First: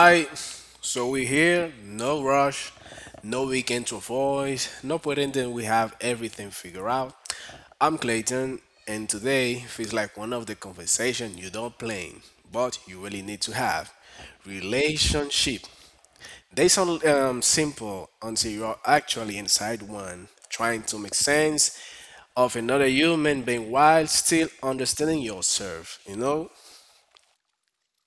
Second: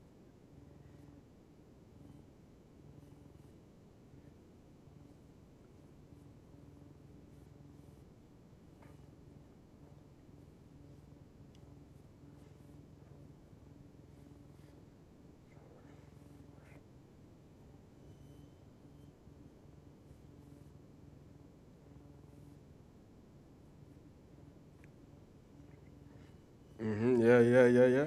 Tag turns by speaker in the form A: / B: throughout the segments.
A: right, so we here, no rush, no weekend to avoid, no pretending we have everything figured out. I'm Clayton, and today feels like one of the conversation you don't plan, but you really need to have. Relationship. They sound simple until you're actually inside one, trying to make sense of another human being while still understanding yourself, you know?
B: Yeah, yeah, yeah, yeah.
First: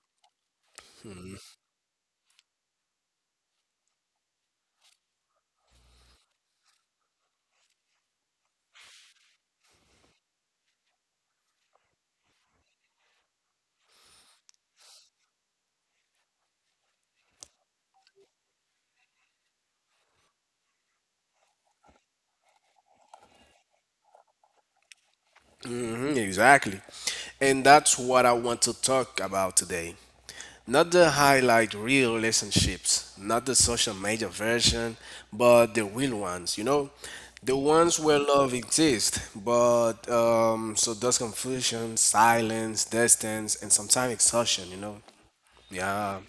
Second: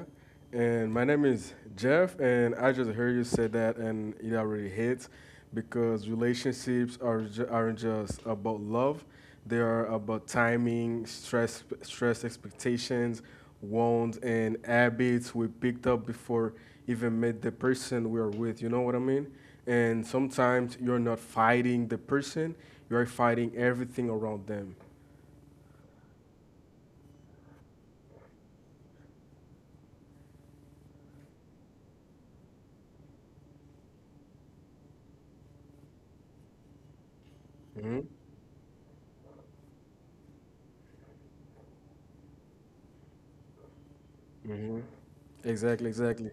B: And my name is Jeff, and I just heard you say that, and it already hits because relationships are aren't just about love; they are about timing, stress expectations, wants, and habits we picked up before even met the person we are with. You know what I mean? And sometimes you're not fighting the person; you're fighting everything around them.
A: Mhm, exactly. And that's what I want to talk about today. Not the highlight real relationships, not the social media version, but the real ones, you know? The
B: Mm-hmm.
A: ones where love exists, but so does confusion, silence, distance, and sometimes exhaustion,
B: hmm
A: you know?
B: Exactly,
A: Yeah.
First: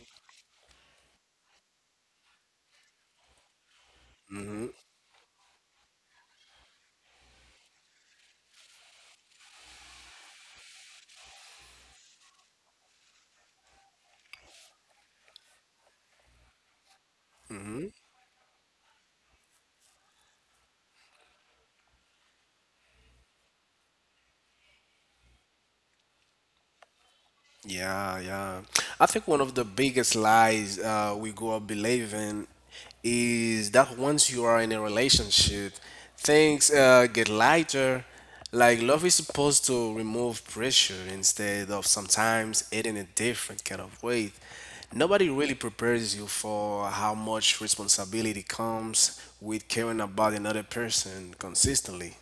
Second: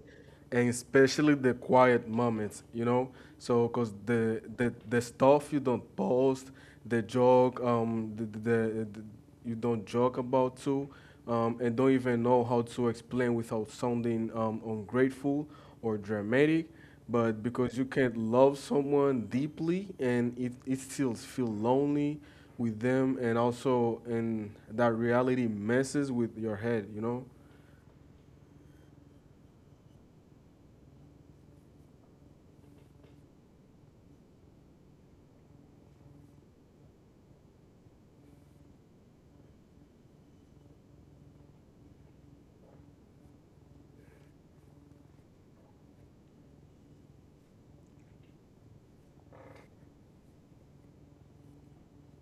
B: and especially the quiet moments, you know. Cause the stuff you don't post, the joke, the- you don't joke about too, and don't even know how to explain without sounding ungrateful or dramatic. But because you can't love someone deeply, and it still feel lonely with them, and also and that reality messes with your head, you know.
A: Yeah, yeah. I think one of the biggest lies we grow up believing is that once you are in a relationship, things get lighter. Like love is supposed to remove pressure instead of sometimes adding a different kind of weight. Nobody really prepares you for how much responsibility comes with caring about another person consistently.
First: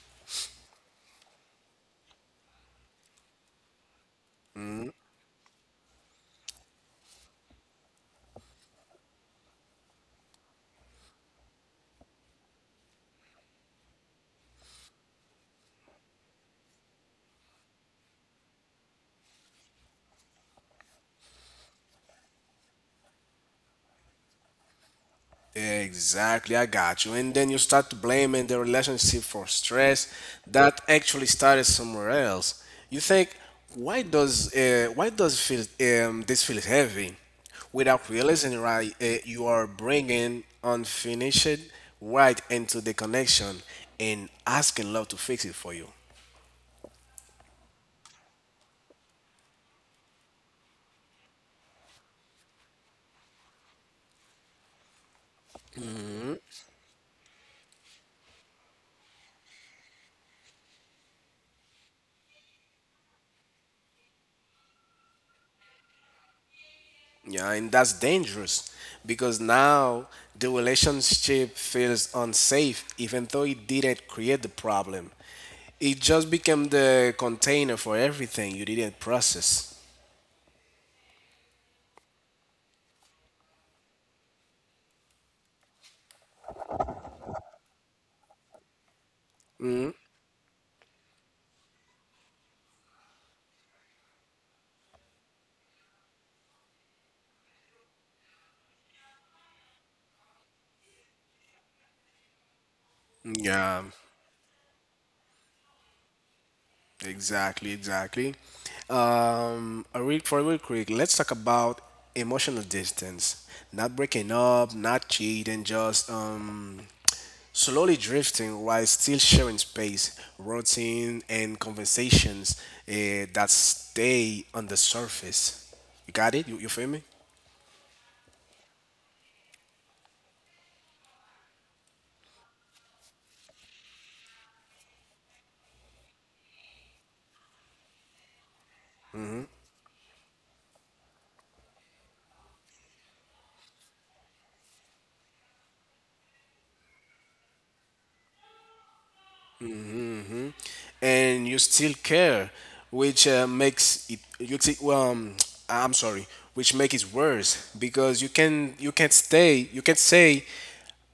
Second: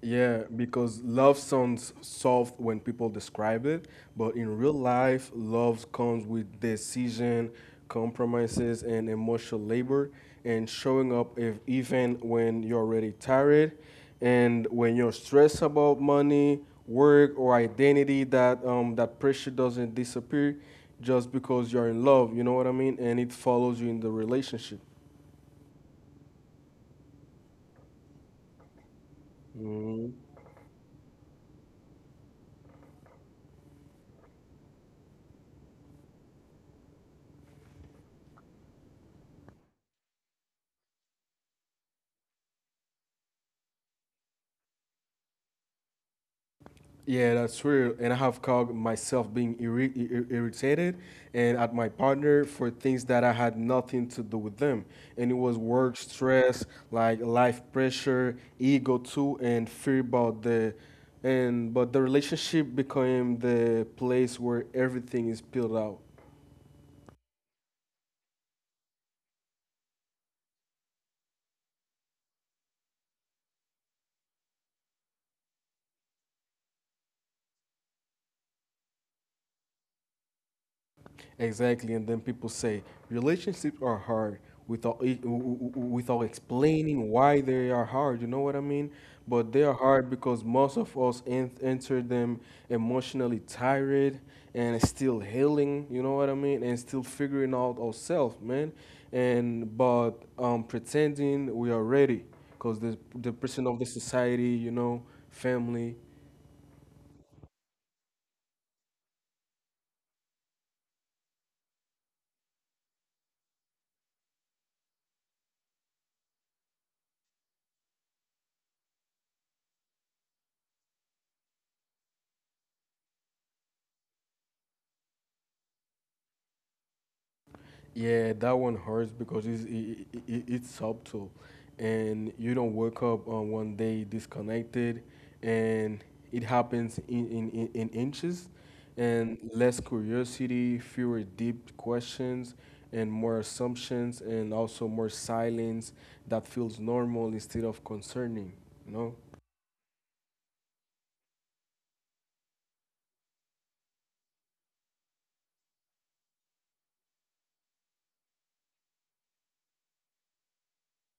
B: Yeah, because love sounds soft when people describe it, but in real life, love comes with decision, compromises, and emotional labor, and showing up if, even when you're already tired, and when you're stressed about money, work, or identity. That pressure doesn't disappear just because you're in love. You know what I mean? And it follows you in the relationship.
A: Exactly, I got you. And then you start blaming the relationship for stress
B: Mhm.
A: that actually started somewhere else. You think, why does feel this feel heavy, without realizing right, you are bringing unfinished right into the connection and asking love to fix it for you.
B: Yeah, that's real. And I have caught myself being irritated and at my partner for things that I had nothing to do with them. And it was work stress, like life pressure, ego too, and fear about the. And but the relationship became the place where everything is peeled out.
A: Yeah, and that's dangerous because now the relationship feels unsafe, even though it didn't create the problem. It just became the container for everything you didn't process.
B: Exactly, and then people say relationships are hard without without explaining why they are hard. You know what I mean? But they are hard because most of us enter them emotionally tired and still healing. You know what I mean? And still figuring out ourselves, man. And but pretending we are ready because the person
A: Yeah,
B: of the society, you know, family.
A: exactly, exactly. A real for real quick, let's talk about emotional distance. Not breaking up, not cheating, just slowly drifting while still sharing space, routine, and conversations that stay on the surface. You got it? You feel me?
B: Yeah, that one hurts because it's subtle, and you don't wake up on one day disconnected, and it happens in inches, and less curiosity, fewer deep questions, and more assumptions, and also more silence that feels normal instead of concerning, you know?
A: And you still care, which makes it you t- I'm sorry, which make it worse because you can't say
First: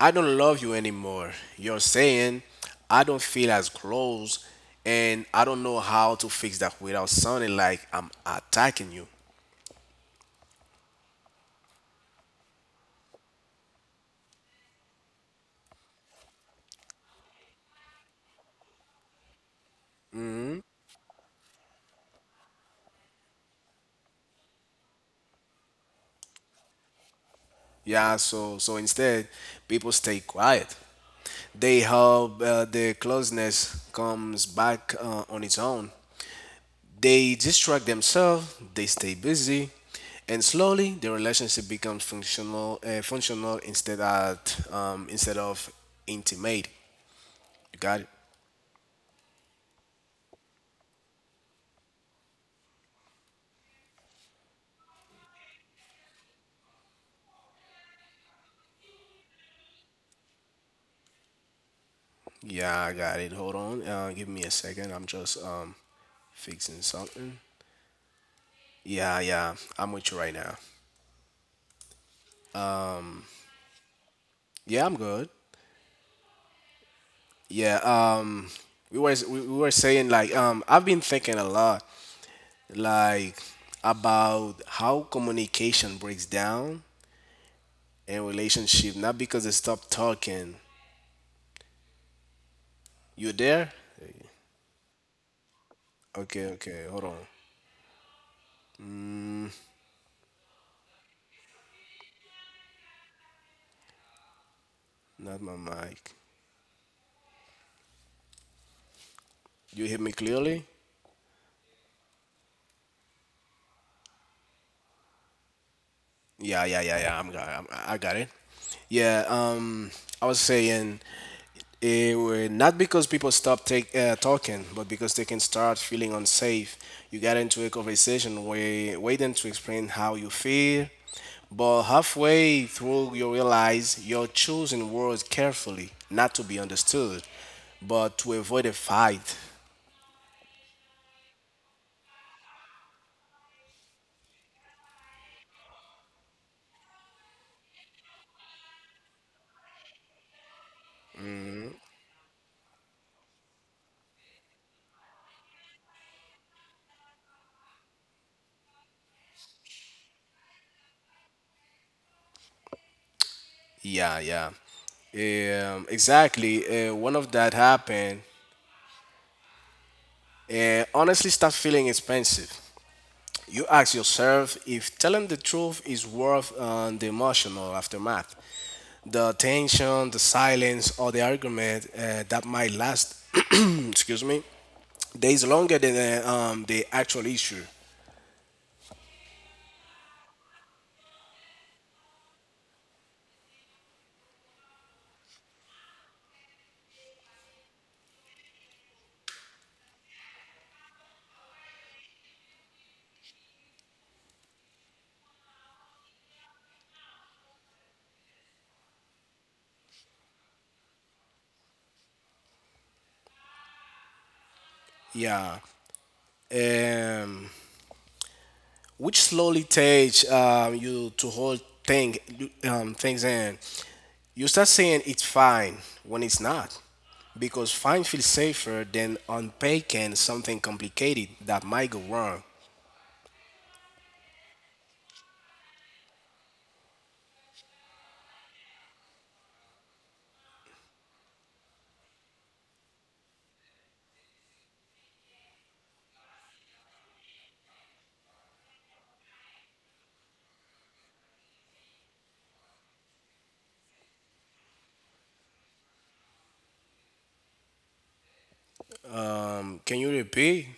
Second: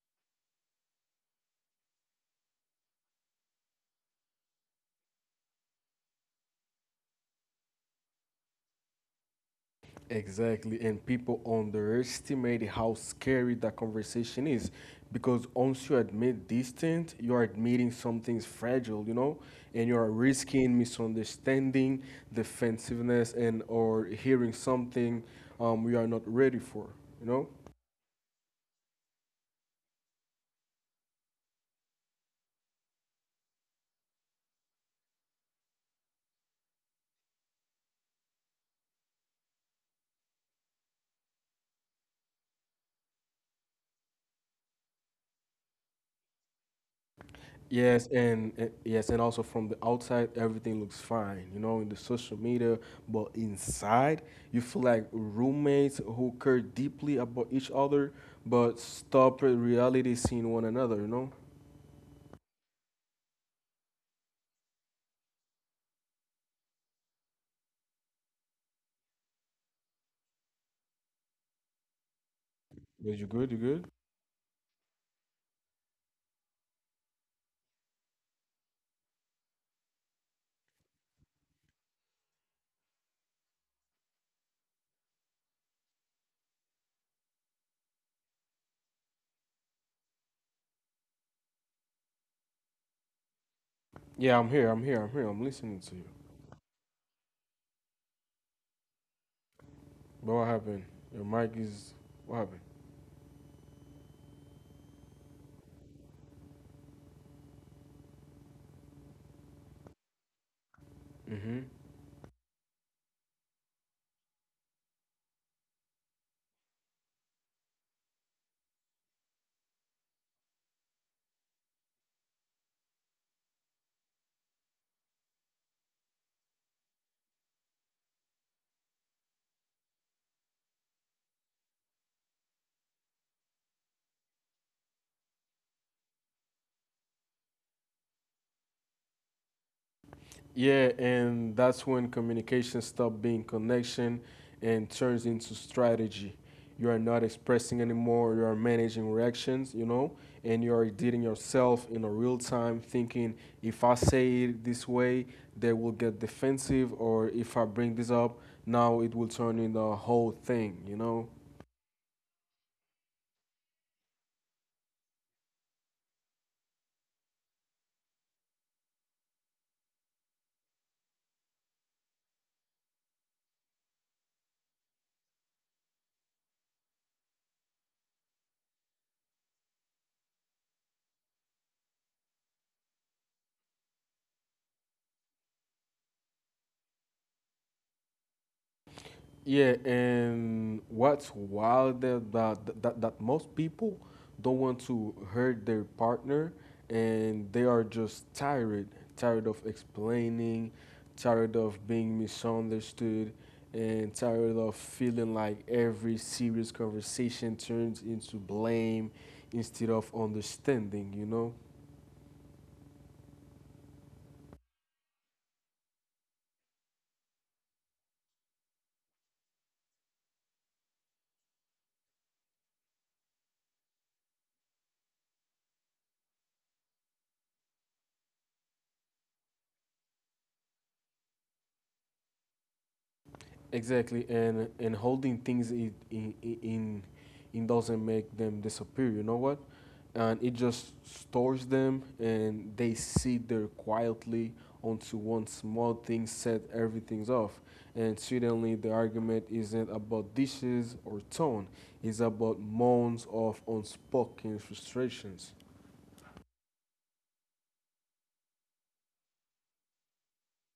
A: I don't love you anymore. You're saying I don't feel as close and I don't know how to fix that without sounding like I'm attacking you.
B: Exactly, and people underestimate how scary that conversation is because once you admit distance, you're admitting something's fragile, you know, and you're risking misunderstanding, defensiveness, and or hearing something we are not ready for, you know.
A: Yeah, so instead people stay quiet. They help the closeness comes back on its own. They distract themselves, they stay busy, and slowly the relationship becomes functional instead of intimate. You got it?
B: Yes, and also from the outside, everything looks fine, you know, in the social media. But inside, you feel like roommates who care deeply about each other, but stop at reality seeing one another, you know.
A: Yeah, I got it. Hold on, give me a second. I'm just fixing something. Yeah, yeah, I'm with you right now.
B: But you good? You good?
A: Yeah, I'm good. Yeah, we were saying like I've been thinking a lot like about how communication breaks down and relationship, not because they stopped talking. You there?
B: Yeah, I'm here. I'm here. I'm here. I'm listening to you.
A: Okay, okay, hold on.
B: But what happened? Your mic is what happened?
A: Not my mic. You hear me clearly?
B: Mm-hmm.
A: Yeah, yeah, yeah, yeah. I got it. Yeah. I was saying it were not because people stop talking, but because they can start feeling unsafe. You get into a conversation where waiting to explain how you feel, but halfway through you realize you're choosing words carefully, not to be understood, but to avoid a fight.
B: Yeah, and that's when communication stops being connection and turns into strategy. You are not expressing anymore, you are managing reactions, you know, and you are dealing yourself in a real time thinking if I say it this way, they will get defensive, or if I bring this up, now it will turn in the whole thing, you know?
A: Yeah, yeah. Exactly. One of that happened. Honestly, start feeling expensive. You ask yourself if telling the truth is worth the emotional aftermath, the tension, the silence, or the argument that might last, excuse me, days longer than the actual issue.
B: Yeah, and what's wild that most people don't want to hurt their partner, and they are just tired, tired of explaining, tired of being misunderstood, and tired of feeling like every serious conversation turns into blame instead of understanding. You know.
A: Yeah. Um, which slowly takes you to hold things in. You start saying it's fine when it's not because fine feels safer than unpacking something complicated that might go wrong.
B: Exactly, and holding things in doesn't make them disappear. You know what? And it just stores them, and they sit there quietly onto one small thing set everything's off. And suddenly, the argument isn't about dishes or tone; it's about moans of unspoken frustrations.
A: Can you repeat?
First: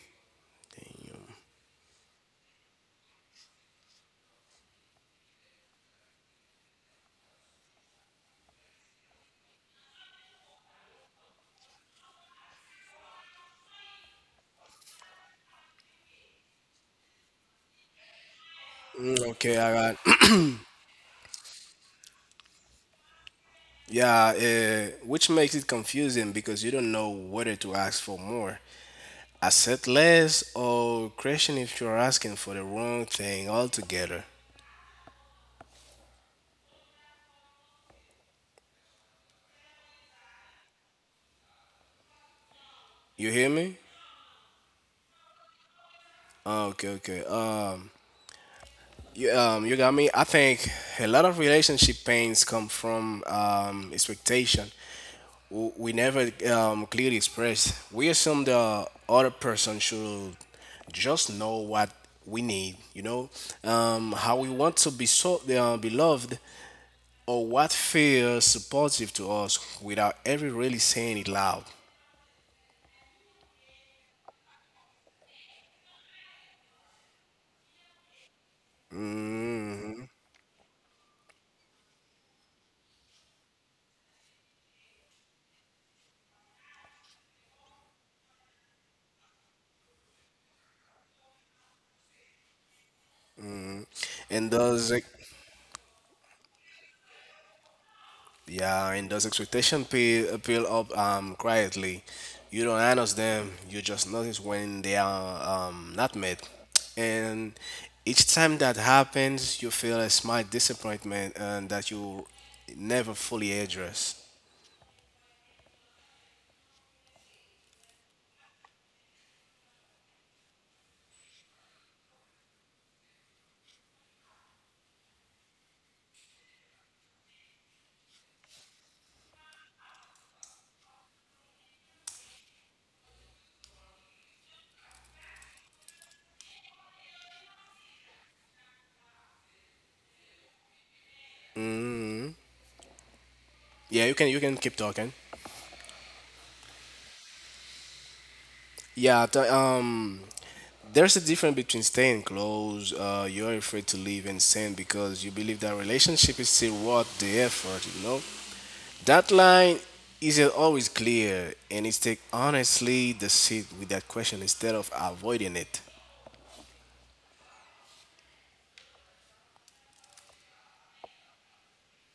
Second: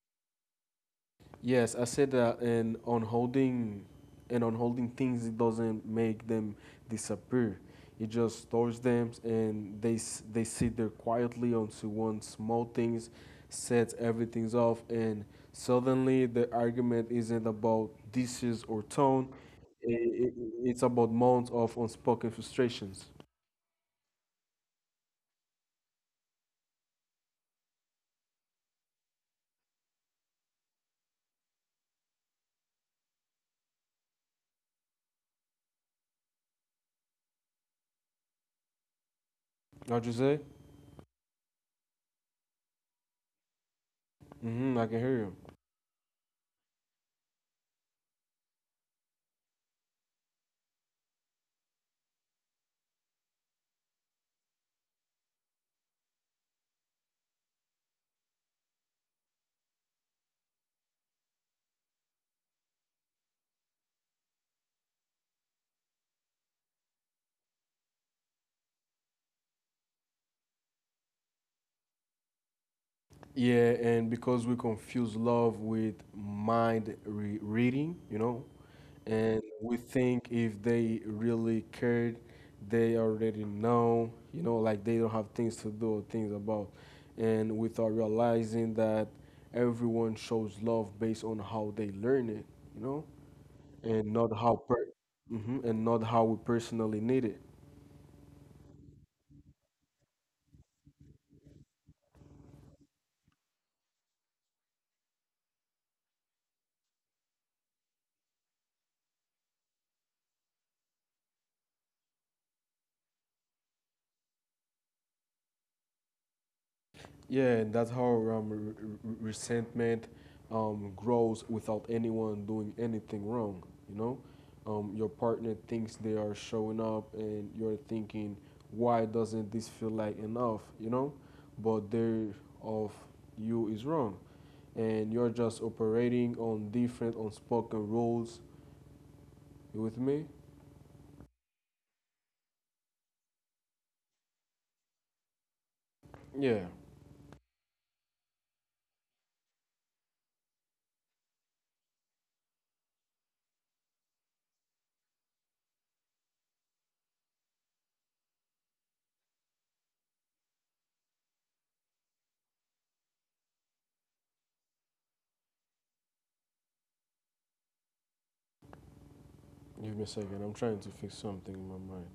B: Yes, I said that, and on holding things, it doesn't make them disappear. It just stores them, and they sit there quietly onto one small things, sets everything off, and suddenly the argument isn't about dishes or tone.
A: Mm. Okay, all
B: I i
A: right.
B: i- it's about months of unspoken frustrations.
A: Yeah, which makes it confusing because you don't know whether to ask for more, accept less, or question if you're asking for the wrong thing altogether.
B: How'd you say?
A: You hear me?
B: Mm-hmm, I can hear you.
A: Ah, okay, okay. You got me. I think a lot of relationship pains come from expectation. We never clearly express. We assume the other person should just know what we need, how we want to be so beloved, or what feels supportive to us, without ever really saying it loud.
B: Yeah, and because we confuse love with mind reading, you know, and we think if they really cared, they already know, you know, like they don't have things to do or things about. And without realizing that everyone shows love based on how they learn it, you know, and not
A: And does.
B: and not how we personally need it.
A: Yeah, and those expectation peel up quietly. You don't notice them. You just notice when they are not met. And each time that happens, you feel a small disappointment and that you never fully address.
B: Yeah, and that's how resentment grows without anyone doing anything wrong. You know, your partner thinks they are showing up, and you're thinking, why doesn't this feel like enough? You know, but their of you is wrong, and you're just operating on different unspoken rules. You with me?
A: Yeah, you can keep talking.
B: Yeah.
A: Yeah, there's a difference between staying close. You're afraid to leave and send because you believe that relationship is still worth the effort. You know, that line isn't always clear, and it's take honestly the sit with that question instead of avoiding it.
B: Give me a second. I'm trying to fix something in my mind.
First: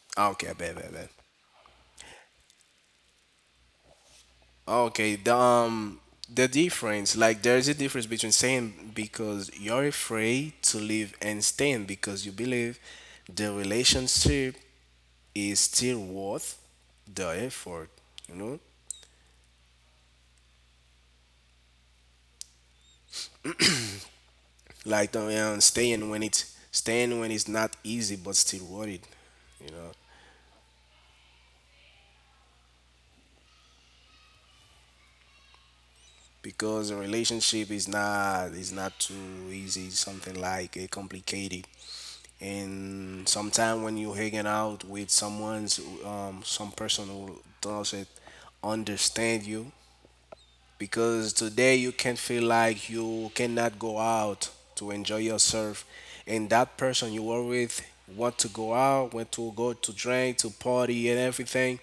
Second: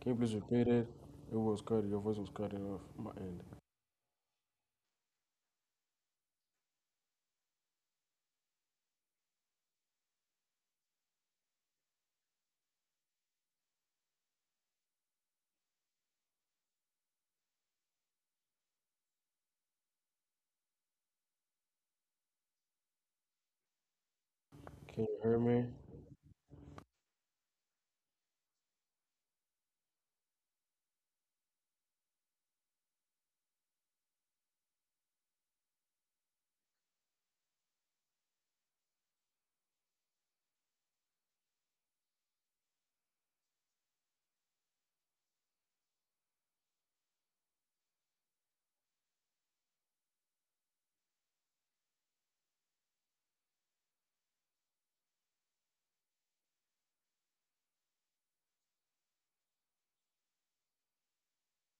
B: Can you please
A: Okay,
B: repeat
A: bad,
B: it?
A: bad, bad.
B: It was cut. Your voice was cutting off my end.
A: Okay, the difference, like there's a difference between saying because you're afraid to leave and staying because you believe the relationship is still worth the effort. You know,
B: Can
A: like
B: you hear
A: the
B: me?
A: staying when it's not easy but still worth it. You know, because a relationship is not too easy, something like complicated, and sometimes when you're hanging out with some person who doesn't understand you, because today you can feel like you cannot go out to enjoy yourself, and that person you were with want to go to drink, to party and everything,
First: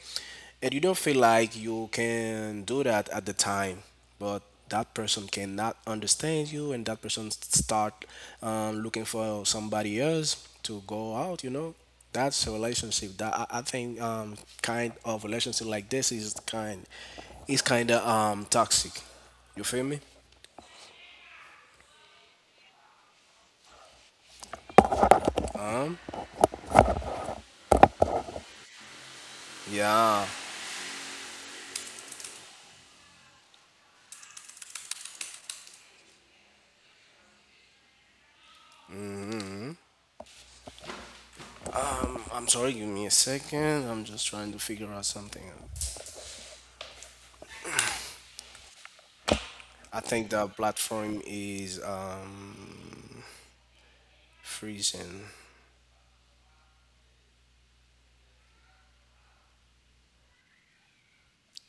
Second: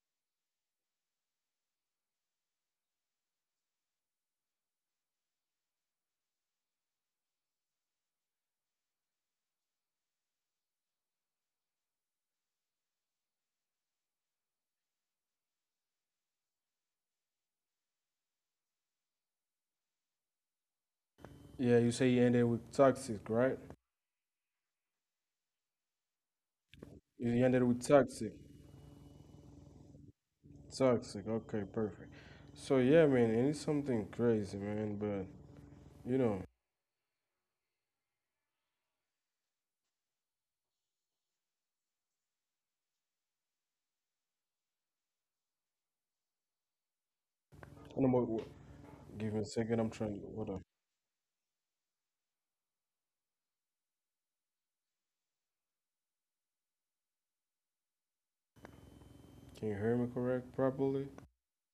A: and you don't feel like you can do that at the time, but that person cannot understand you and that person start looking for somebody else to go out, you know. That's a relationship that I think kind of relationship like this is kind of toxic. You feel me?
B: Yeah, you say you ended with toxic, right? You ended with toxic.
A: Yeah.
B: Toxic. Okay, perfect. So yeah, man, it is something crazy, man. But you know,
A: I'm sorry, give me a second. I'm just trying to figure out something.
B: I don't know what. Give me a second. I'm
A: I
B: trying.
A: think
B: What
A: the
B: up?
A: platform is freezing.
B: Can you hear me correct properly?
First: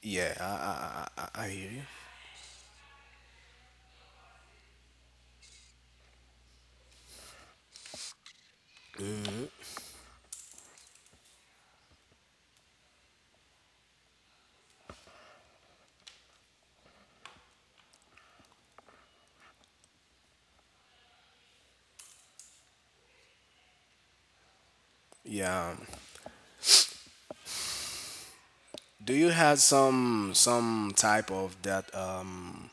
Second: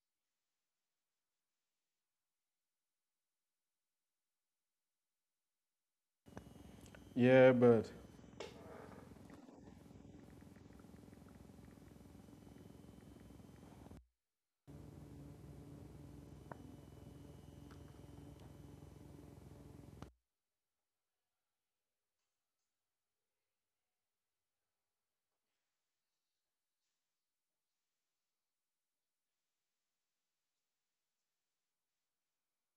A: Yeah, I hear you.
B: Yeah, but
A: Yeah. Do you have some type of that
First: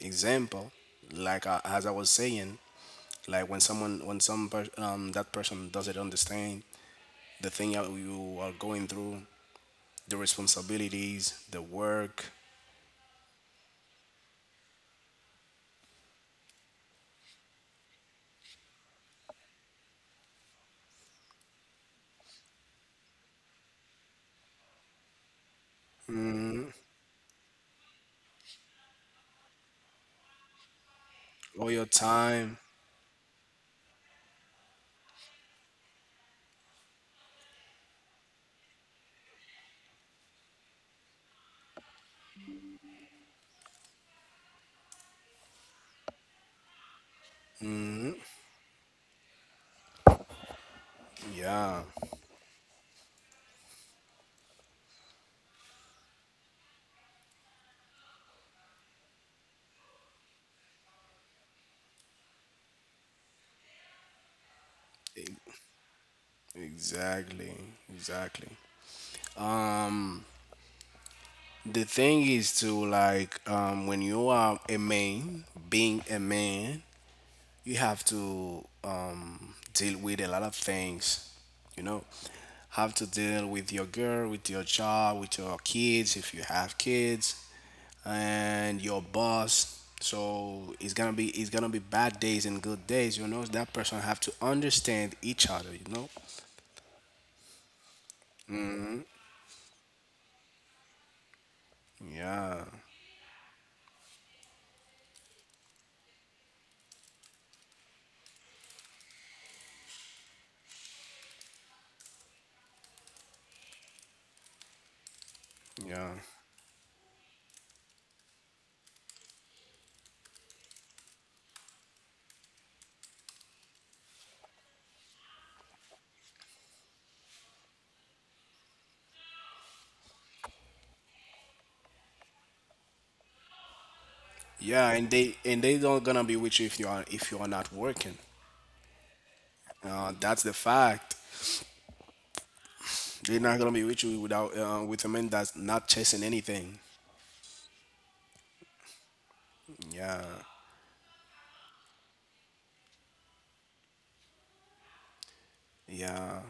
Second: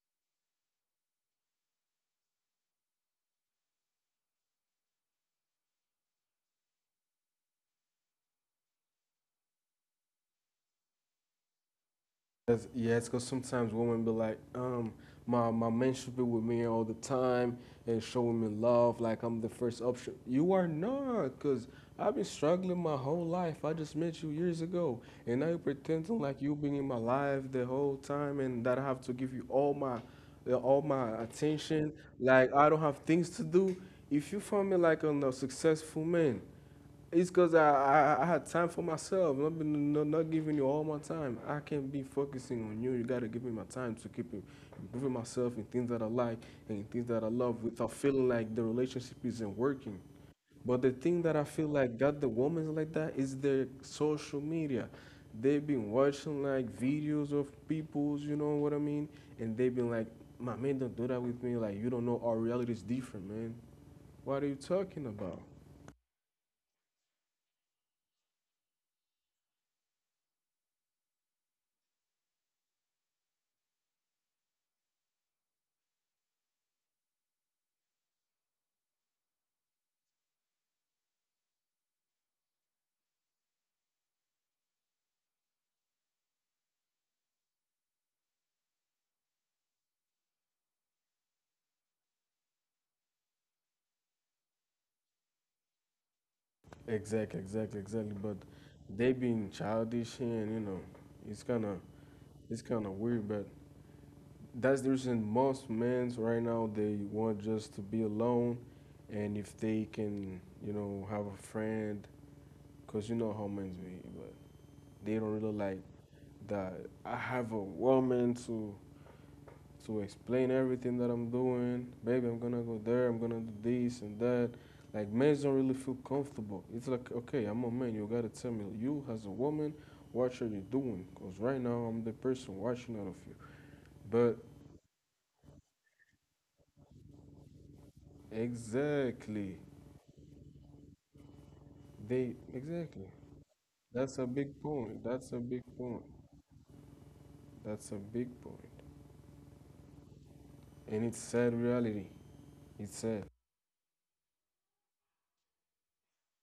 A: example? Like I, as I was saying, like when someone when some per, that person doesn't understand the thing that you are going through, the responsibilities, the work,
B: yes, yes, because sometimes women be like, my man should be with me all the time and show me love, like I'm the first option. You are not, because I've been struggling my whole life. I just met you years ago, and now you're pretending like you've been in my life the whole time, and that I have to give you all my
A: all your
B: attention.
A: time.
B: Like I don't have things to do. If you find me like a successful man, it's cause I had time for myself. Not been not, not giving you all my time. I can't be focusing on you. You gotta give me my time to keep improving myself in things that I like and in things that I love without feeling like the relationship isn't working. But the thing that I feel
A: Yeah,
B: like got the women like that is their social media. They've been watching like videos of people's, you know what I mean? And they've been like, my man, don't do that with me. Like you don't know our reality is different, man. What are you talking about?
A: exactly, exactly. The thing is to like when you are a man, being a man, you have to deal with a lot of things, you know, have to deal with your girl, with your job, with your kids if you have kids, and your boss. So it's gonna be bad days and good days, you know. That person have to understand each other, you know.
B: Exactly, exactly, exactly. But they being childish here, and you know, it's kind of
A: Yeah,
B: it's kind of weird. But that's the reason most men's right now they want just to be alone, and if they can, you know, have a friend, cause you know how men's be, but they don't really like
A: yeah,
B: that. I have a woman to explain everything that I'm doing. Baby, I'm gonna go there, I'm gonna do this and that. Like men don't really feel comfortable. It's like, okay, I'm a man, you gotta tell me, you as a woman, what are you doing? Because right now I'm the person watching out of you. But
A: yeah, and they don't gonna be with you if you are not working,
B: exactly,
A: that's the fact.
B: they, exactly.
A: They're not gonna be with you
B: That's a
A: without
B: big
A: with a
B: point.
A: man
B: That's a
A: that's
B: big
A: not
B: point.
A: chasing anything.
B: That's a big point.
A: Yeah,
B: And it's sad reality. It's sad.
A: yeah.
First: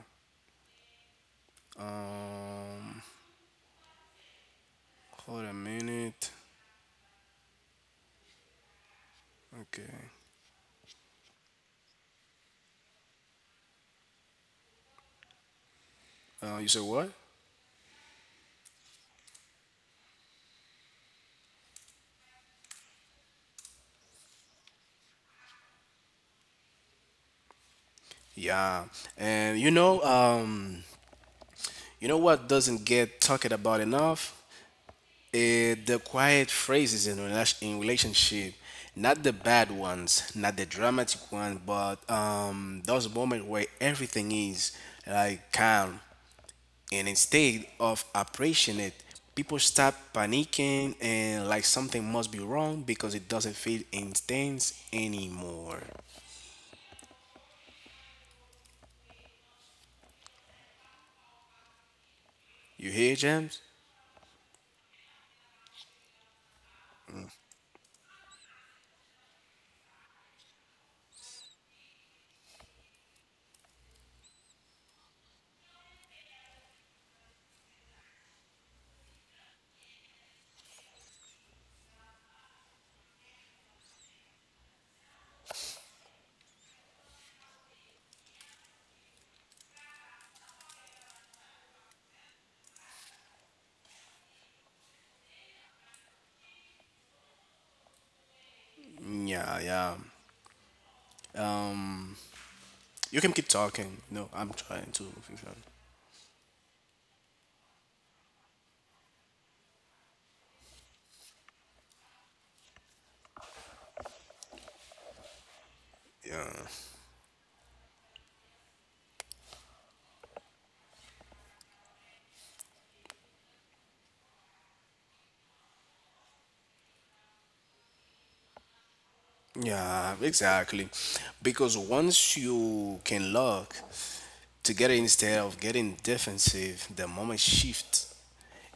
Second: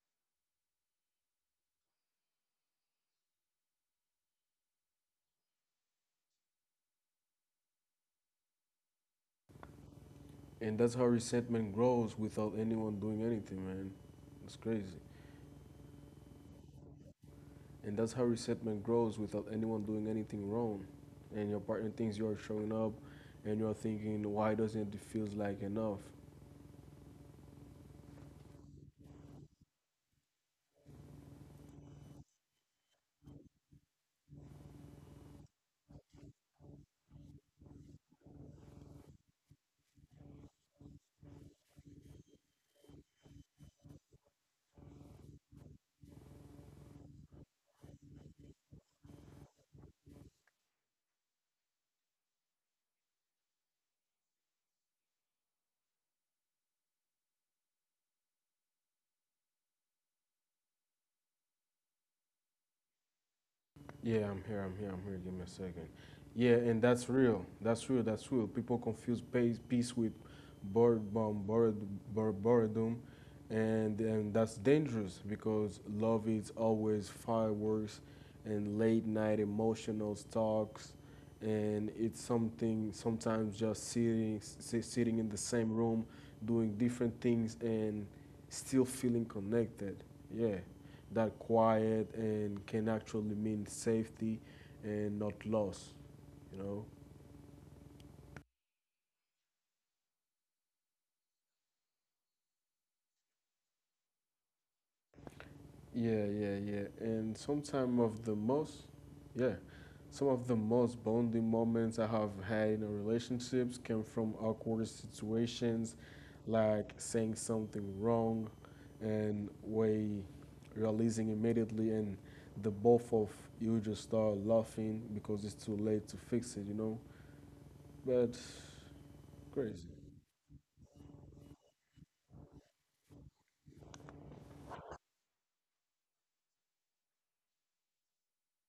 A: Hold a minute. Okay.
B: And that's how resentment grows without anyone doing anything, man. It's crazy.
A: You said what?
B: And that's how resentment grows without anyone doing anything wrong. And your partner thinks you're showing up, and you're thinking, why doesn't it feel like enough?
A: Yeah, and you know what doesn't get talked about enough? The quiet phrases in relationship, not the bad ones, not the dramatic ones, but those moments where everything is like calm, and instead of appreciating it people start panicking and like something must be wrong because it doesn't feel intense anymore. You hear, James?
B: Yeah, I'm here. I'm here. I'm here. Give me a second. Yeah, and that's real. That's real. That's real. People confuse peace with bored, um, bored, bored, boredom, and that's dangerous because love is always fireworks and late night emotional talks, and it's something sometimes just sitting in the same room, doing different things and still feeling connected. Yeah, that quiet and can actually mean safety and not loss, you know?
A: Yeah, yeah, you can keep talking. No, I'm trying to.
B: Yeah, yeah, yeah. And sometimes of the most, yeah, some of the most bonding moments I have had in a relationships came from awkward situations,
A: Yeah,
B: like saying something wrong, and we realizing immediately, and the both of you just start laughing because it's too late to fix it, you know. But crazy.
A: yeah, exactly, because once you can look together instead of getting defensive the moment shifts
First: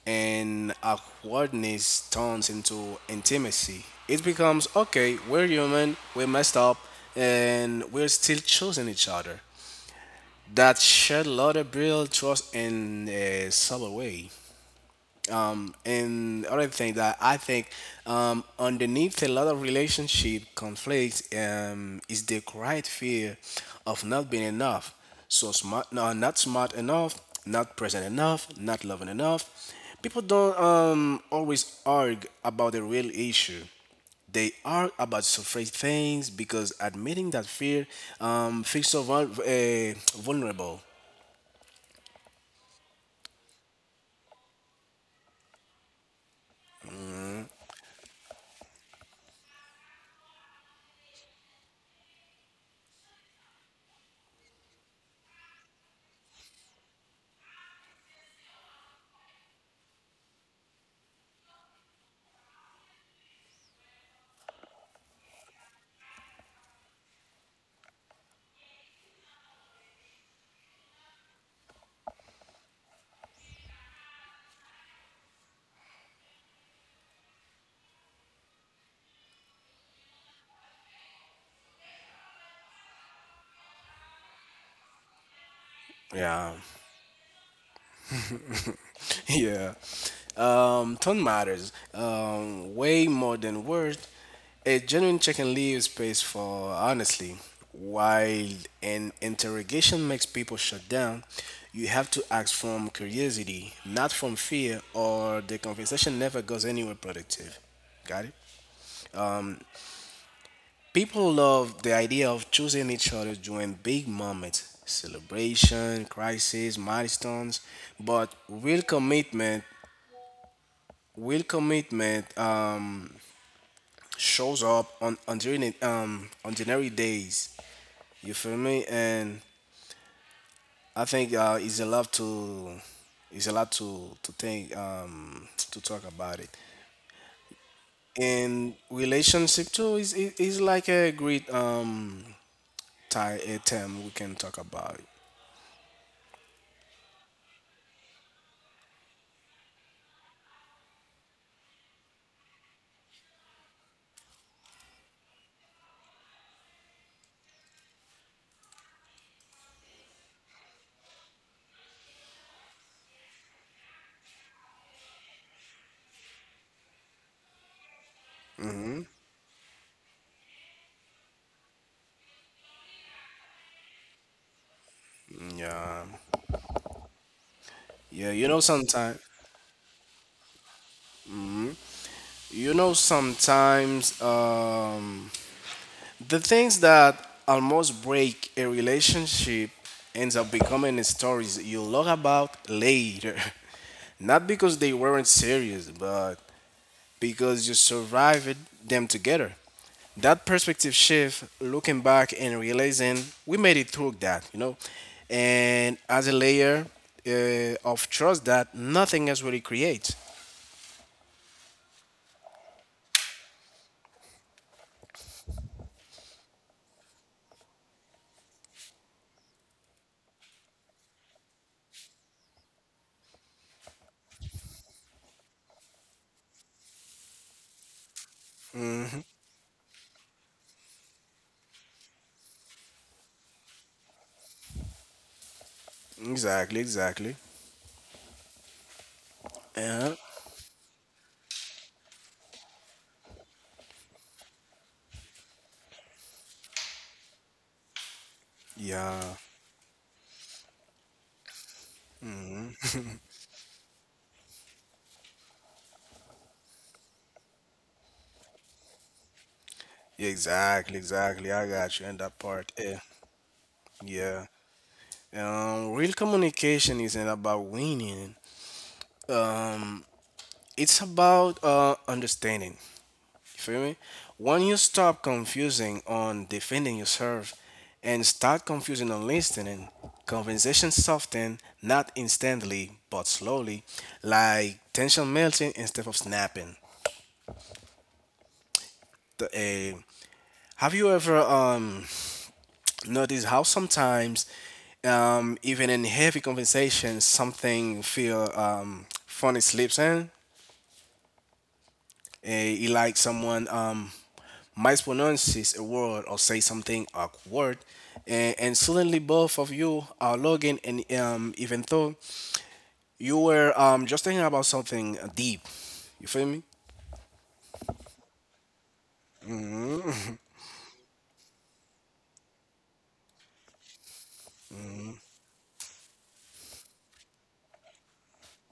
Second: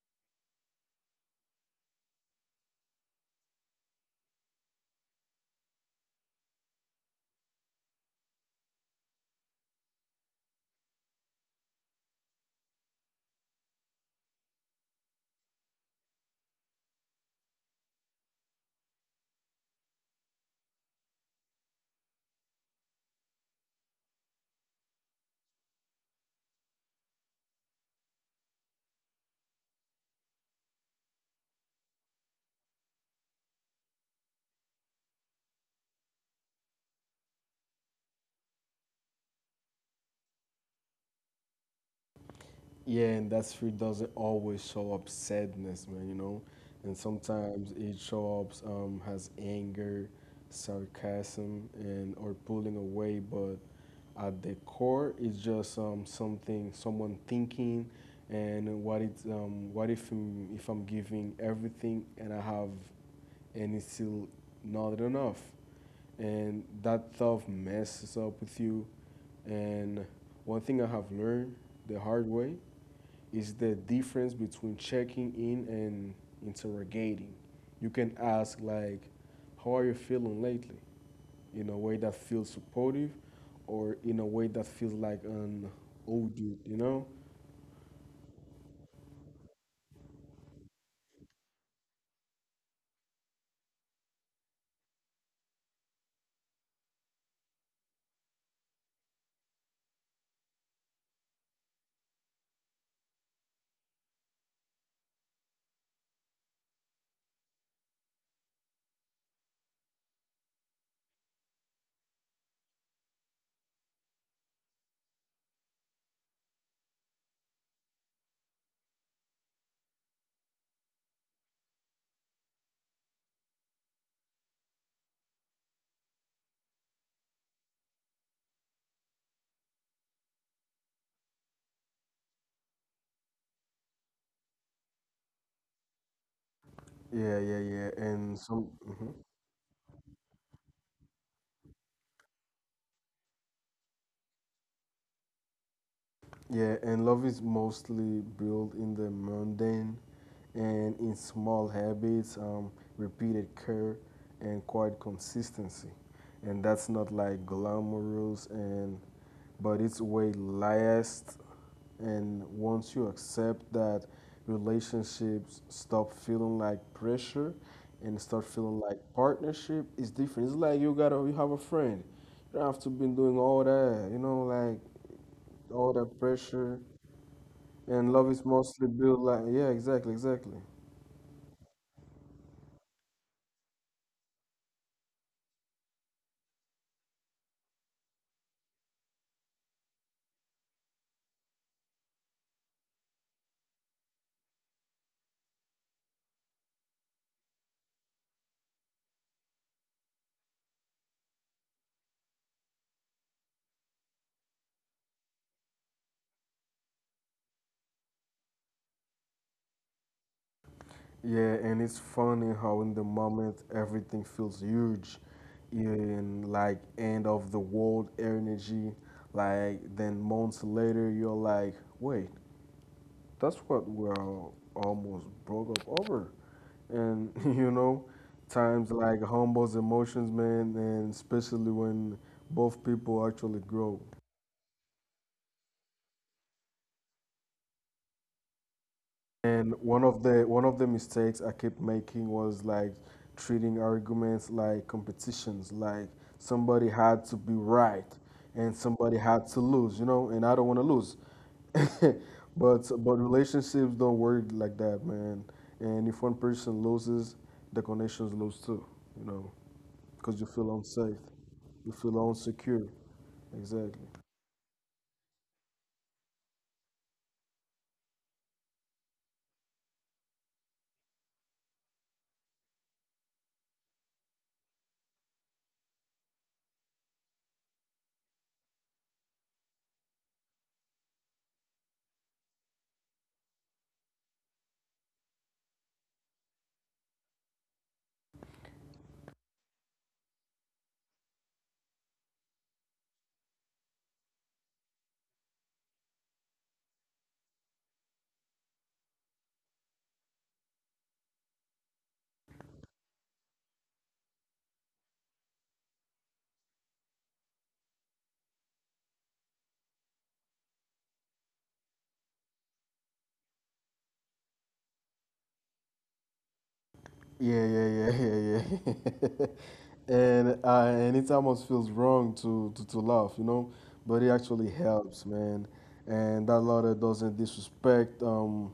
A: and awkwardness turns into intimacy. It becomes okay, we're human, we messed up, and we're still choosing each other. That shared love build trust in a subtle way. And other thing that I think underneath a lot of relationship conflicts is the quiet fear of not being enough. So smart, no, not smart enough, not present enough, not loving enough. People don't always argue about the real issue. They argue about surface things because admitting that fear feels so vulnerable.
B: Yeah, and that street doesn't always show up sadness, man, you know? And sometimes it shows up as anger, sarcasm, and or pulling away, but at the core, it's just someone thinking, and what it's, what if I'm giving everything and I have, and it's still not enough? And that thought messes up with you. And one thing I have learned the hard way is the difference between checking in and interrogating. You can ask like, "How are you feeling lately?" in a way that feels supportive, or in a way that feels like an "Oh,
A: Yeah.
B: dude," you know?
A: Yeah. Tone matters way more than words. A genuine check-in leaves space for honestly. While an interrogation makes people shut down, you have to act from curiosity, not from fear, or the conversation never goes anywhere productive. Got it? People love the idea of choosing each other during big moments, celebration, crisis, milestones, but real commitment Will commitment shows up on during ordinary days. You feel me? And I think it's a lot to think to talk about it.
B: Yeah, yeah, yeah. And some.
A: And
B: Mhm.
A: relationship too is like a great tie a term we can talk about.
B: Yeah, and love is mostly built in the mundane and in small habits, repeated care, and quiet consistency. And that's not like glamorous, and but it's way last. And once you accept that, relationships stop feeling like pressure and start feeling like partnership is different. It's like you have a friend. You don't have to be doing all that, like all
A: Yeah,
B: that pressure, and love
A: yeah.
B: is
A: You know
B: mostly
A: sometimes,
B: built like, yeah, exactly, exactly,
A: you know sometimes um the things that almost break a relationship ends up becoming stories you'll about later. Not because they weren't serious, but because you survived them together. That perspective shift, looking back and realizing we made it through that, you know, and as a layer of trust that nothing else really creates.
B: yeah. And it's funny how in the moment everything feels huge, in like end of the world energy, like then months later you're like, wait, that's what we're almost broke up over. And times like humbles emotions, man, and especially when both people actually grow.
A: Exactly, exactly.
B: And one
A: Uh,
B: of the one of the mistakes I kept making was like treating arguments like competitions, like somebody had to be right and somebody
A: yeah,
B: had to lose, and I don't want to lose. But relationships don't work like that, man. And if one person loses, the connections lose too, you know,
A: yeah,
B: because you feel
A: exactly,
B: unsafe,
A: exactly. I
B: you
A: got you in
B: feel
A: that part.
B: insecure.
A: Yeah,
B: Exactly.
A: yeah. Real communication isn't about winning. It's about understanding. You feel me? When you stop confusing on defending yourself and start confusing on listening, conversation soften not instantly but slowly, like tension melting instead of snapping. The, uh, have you ever noticed how sometimes even in heavy conversation something feel funny slips in? He like someone mispronounces a word or say something awkward, and suddenly both of you are logging, and even though you were just thinking about something deep, you feel me?
B: Yeah, yeah, yeah, yeah, yeah. and it almost feels wrong to, to laugh, but it actually helps, man. And that letter doesn't disrespect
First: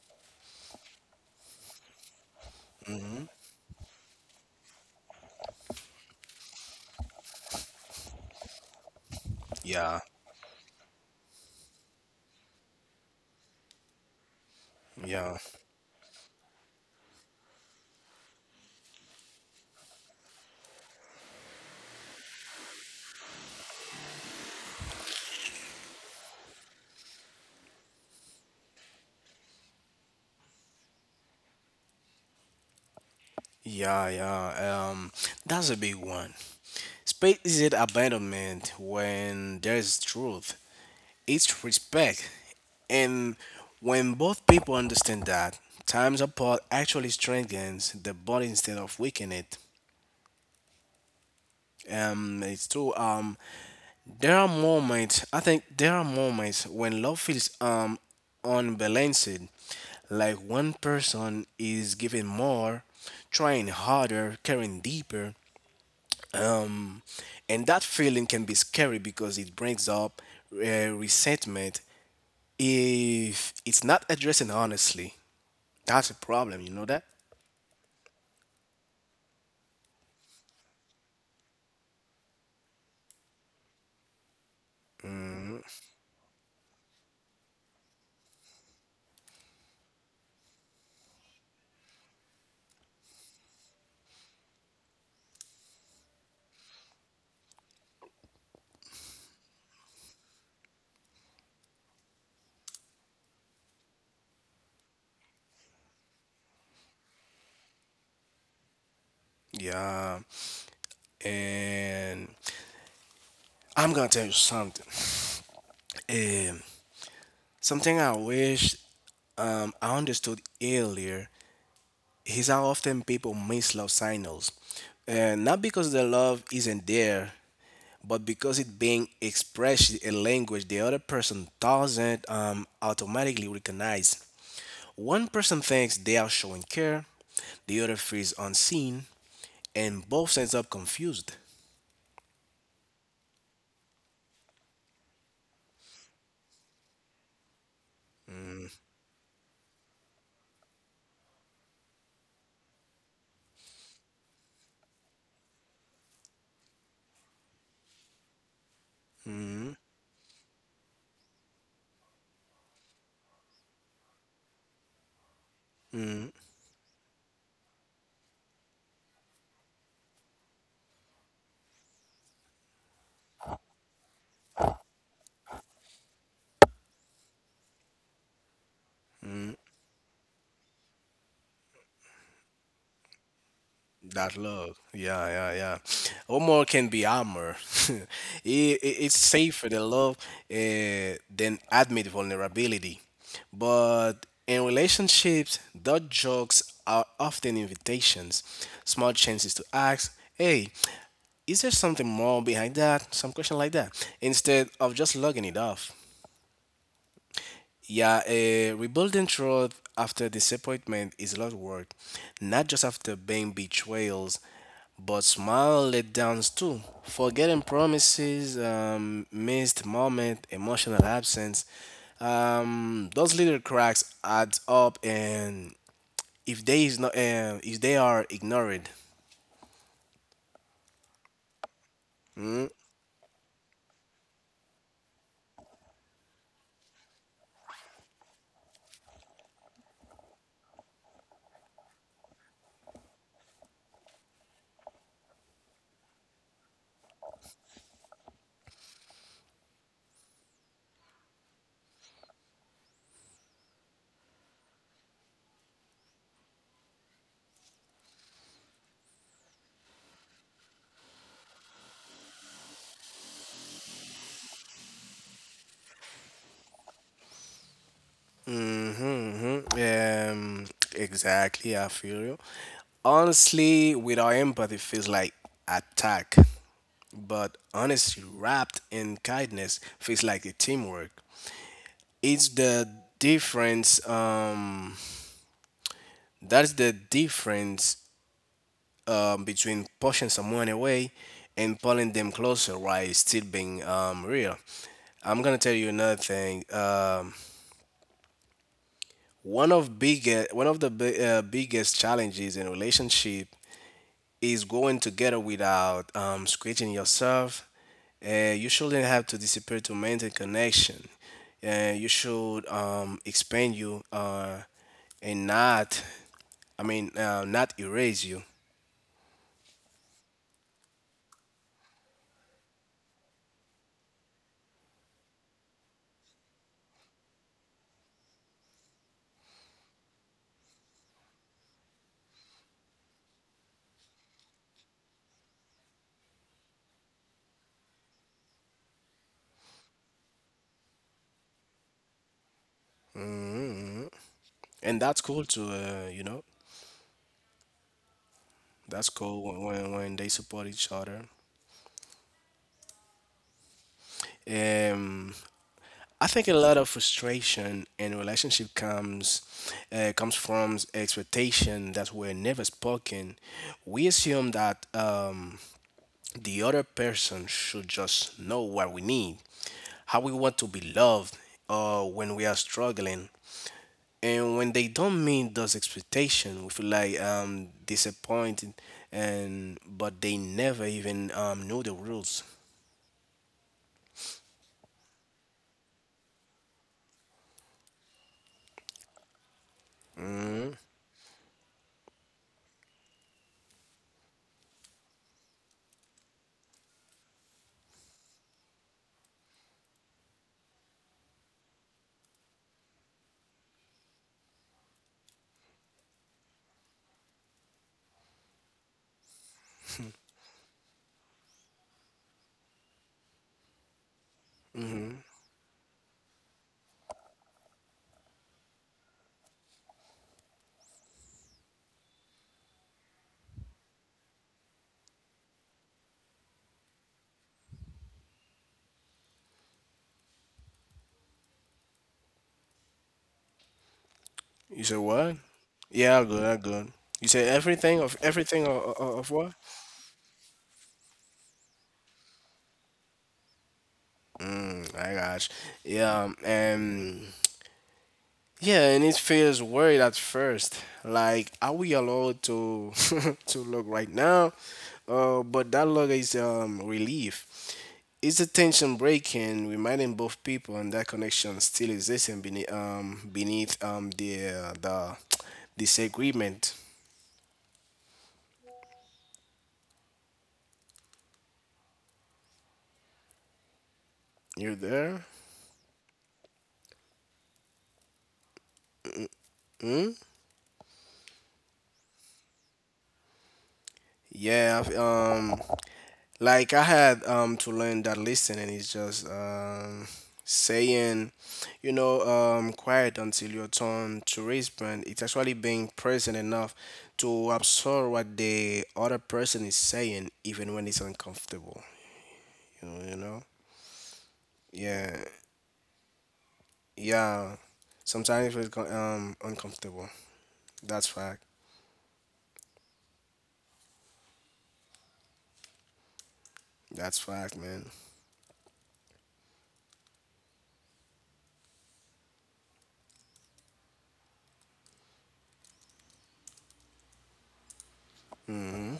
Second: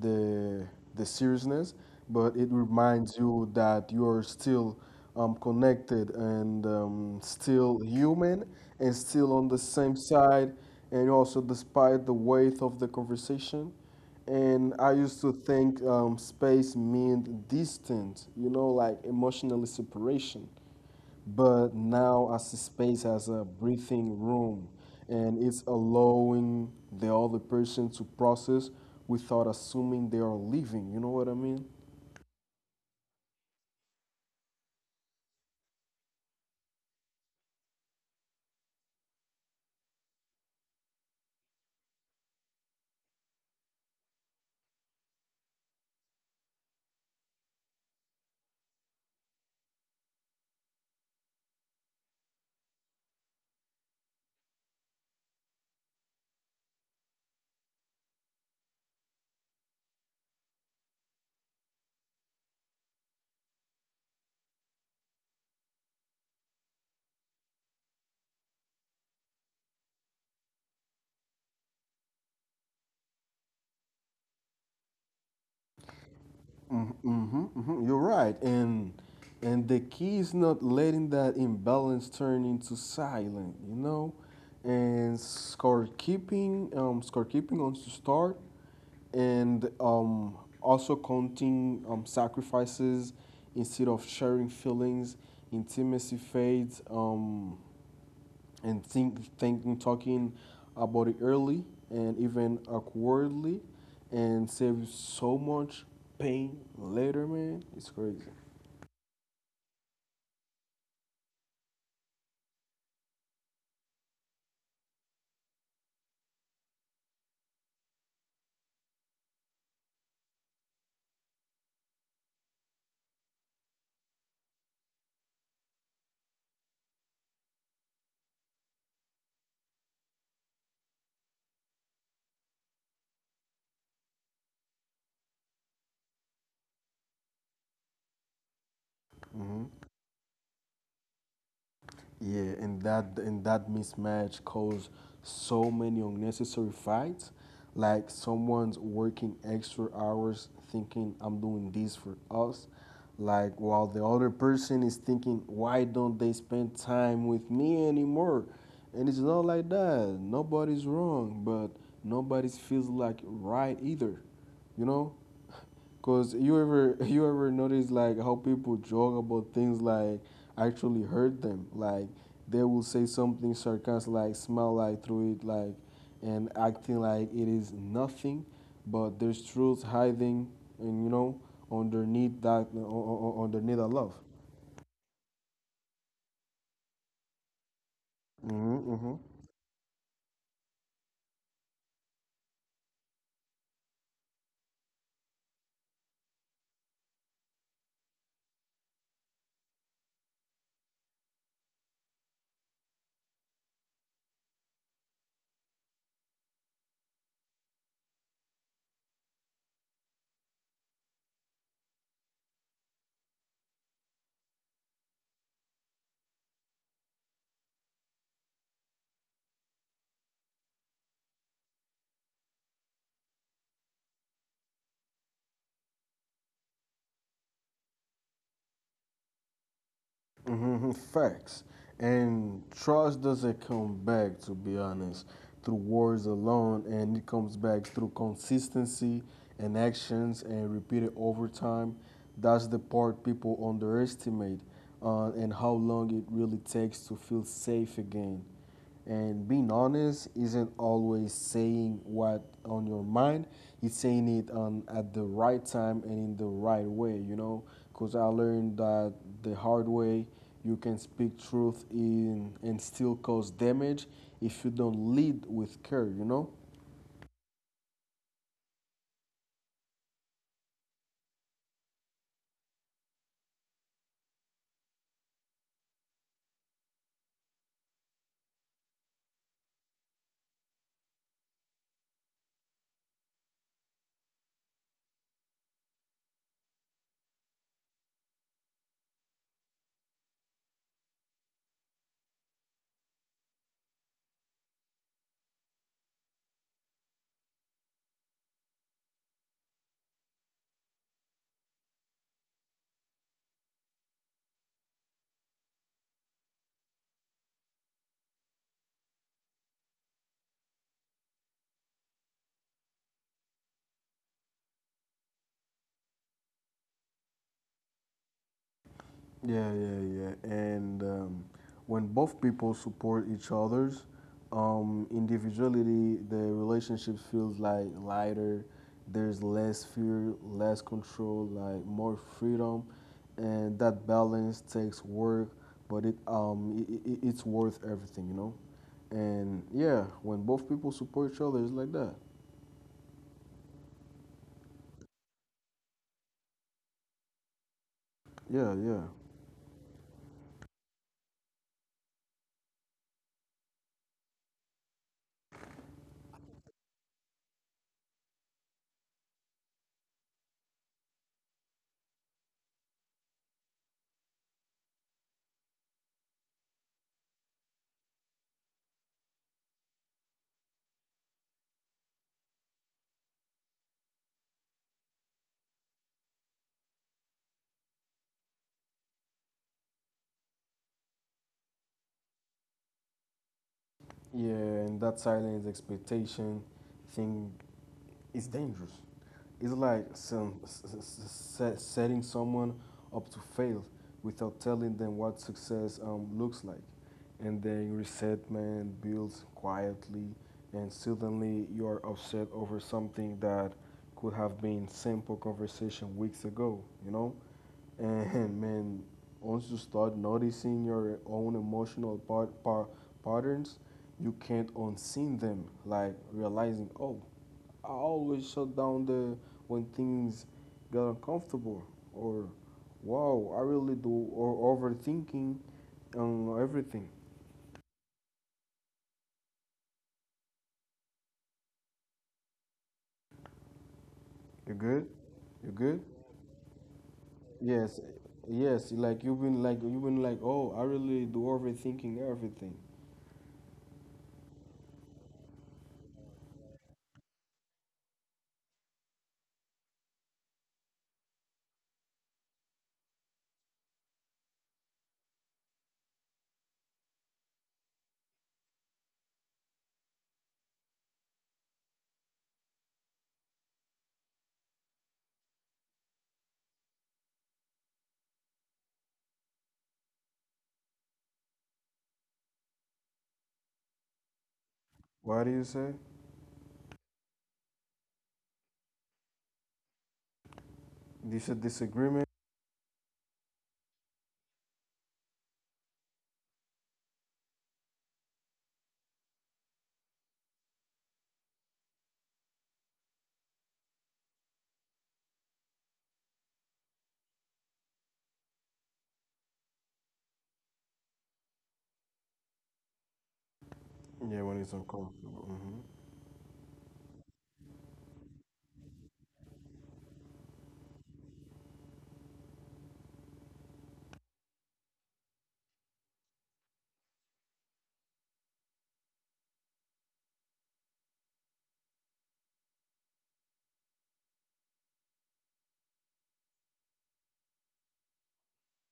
B: the the seriousness, but it reminds you that you are still connected and still human and still on the same
A: Yeah,
B: side, and also despite the weight of the conversation. And I used to
A: yeah,
B: think, space meant distance, like emotional separation. But now I see space as a breathing room, and it's allowing the other person to process without assuming they are leaving. You know what I mean?
A: yeah, yeah. That's a big one. Space is it abandonment when there's truth, it's respect. And when both people understand that, times apart actually strengthens the bond instead of weaken it. It's true. There are moments. I think there are moments when love feels unbalanced, like one person is giving more, trying harder, caring deeper, and that feeling can be scary because it brings up resentment if it's not addressed honestly. That's a problem. You know that?
B: Mm-hmm, hmm. You're right, and the key is not letting that imbalance turn into silent, and score keeping on to start, and also counting sacrifices instead of sharing feelings. Intimacy fades. And thinking, talking about it early and even awkwardly and save you so much pain later, man. It's crazy.
A: Yeah. And I'm gonna tell you something. Um, Something I wish I understood earlier is how often people miss love signals, and not because the love isn't there, but because it being expressed in language the other person doesn't automatically recognize. One person thinks they are showing care, the other feels unseen,
B: Hmm,
A: and both ends up confused.
B: yeah, and that mismatch caused so many unnecessary fights. Like, someone's working extra hours thinking, I'm doing this for us. Like, while the other person is thinking, why don't they spend time with me anymore? And it's not like that. Nobody's wrong, but nobody feels like right either. You know? 'Cause you ever you ever notice like how people joke about things like actually hurt them. Like they will say something sarcastic like smile like through it like and acting like it is nothing, but there's truth hiding, and underneath that love.
A: That love, yeah, yeah, yeah. Omar can be armor. it, it,
B: Mm-hmm,
A: it's
B: mm-hmm.
A: safer than love than admit vulnerability. But in relationships, dot jokes are often invitations, small chances to ask, "Hey, is there something more behind that?" Some question like that, instead of just logging it off. Yeah, rebuilding trust after disappointment is a lot of work, not just after being betrayals, but small letdowns too. Forgetting promises, missed moment, emotional absence. Those little cracks add up, and if they is not, if they are ignored,
B: Hmm. Facts. And trust doesn't come back, to be honest, through words alone, and it comes back through consistency and actions and repeated over time. That's the part people underestimate, and how long it really takes to feel safe again. And being honest isn't always saying what on your mind. It's saying it on at the right time and in the right way. Because I learned that the hard way. You can speak truth in and still cause damage if you don't lead with care.
A: mm-hmm. Exactly, I feel you. Honestly, without empathy, feels like attack, but honesty wrapped in kindness feels like a teamwork. It's the difference. That's the difference between pushing someone away and pulling them closer while still being real. I'm gonna tell you another thing. One of the biggest challenges in relationship is going together without scratching yourself. You shouldn't have to disappear to maintain connection. You should expand you and not, I mean, not erase you.
B: Yeah, yeah, yeah. And when both people support each other's individuality, the relationship feels like lighter. There's less fear, less control, like more freedom, and that balance takes work, but it I it's worth everything. And yeah, when both people support each other, it's like that.
A: And that's cool too, you know.
B: Yeah,
A: That's
B: yeah.
A: cool when, when they support each other. Um, I think a lot of frustration in relationship comes comes from expectation that were never spoken. We assume that. The other person should just know what we need, how we want to be loved when we are struggling. And when they don't meet those expectations, we feel like disappointed, and but they never even know the rules.
B: Yeah, and that silence expectation thing is dangerous. It's like some, s- s- s- set- setting someone up to fail without telling them what success looks like. And then resentment builds quietly, and suddenly you're upset over something that could have been simple conversation weeks ago, you know? And man, once you start noticing your own emotional part, par patterns, you can't unseen them. Like realizing, oh, I always shut down the when things get uncomfortable, or wow, I really do, or overthinking on everything. You
A: You say
B: good?
A: what?
B: You good?
A: Yeah, I'm good. I'm good. You say
B: Yes,
A: everything
B: yes. Like
A: of
B: you've
A: what?
B: been like you've been like, oh, I really do overthinking everything.
A: I gosh, yeah, and yeah, and it feels weird at first. Like, are we allowed to to look right now? But that look is relief. It's a tension breaking, reminding both people, and that connection still exists beneath beneath the disagreement. You there?
B: What do you say?
A: Hmm?
B: This a disagreement.
A: Yeah. Like I had to learn that listening is just saying, you know, quiet until your turn to respond. It's actually being present enough to absorb what the other person is saying even when it's uncomfortable. You know, you know?
B: Yeah, when it's
A: Yeah.
B: uncomfortable. Hmm.
A: Yeah. Sometimes it's uncomfortable. That's fact. That's fact, man. Hmm?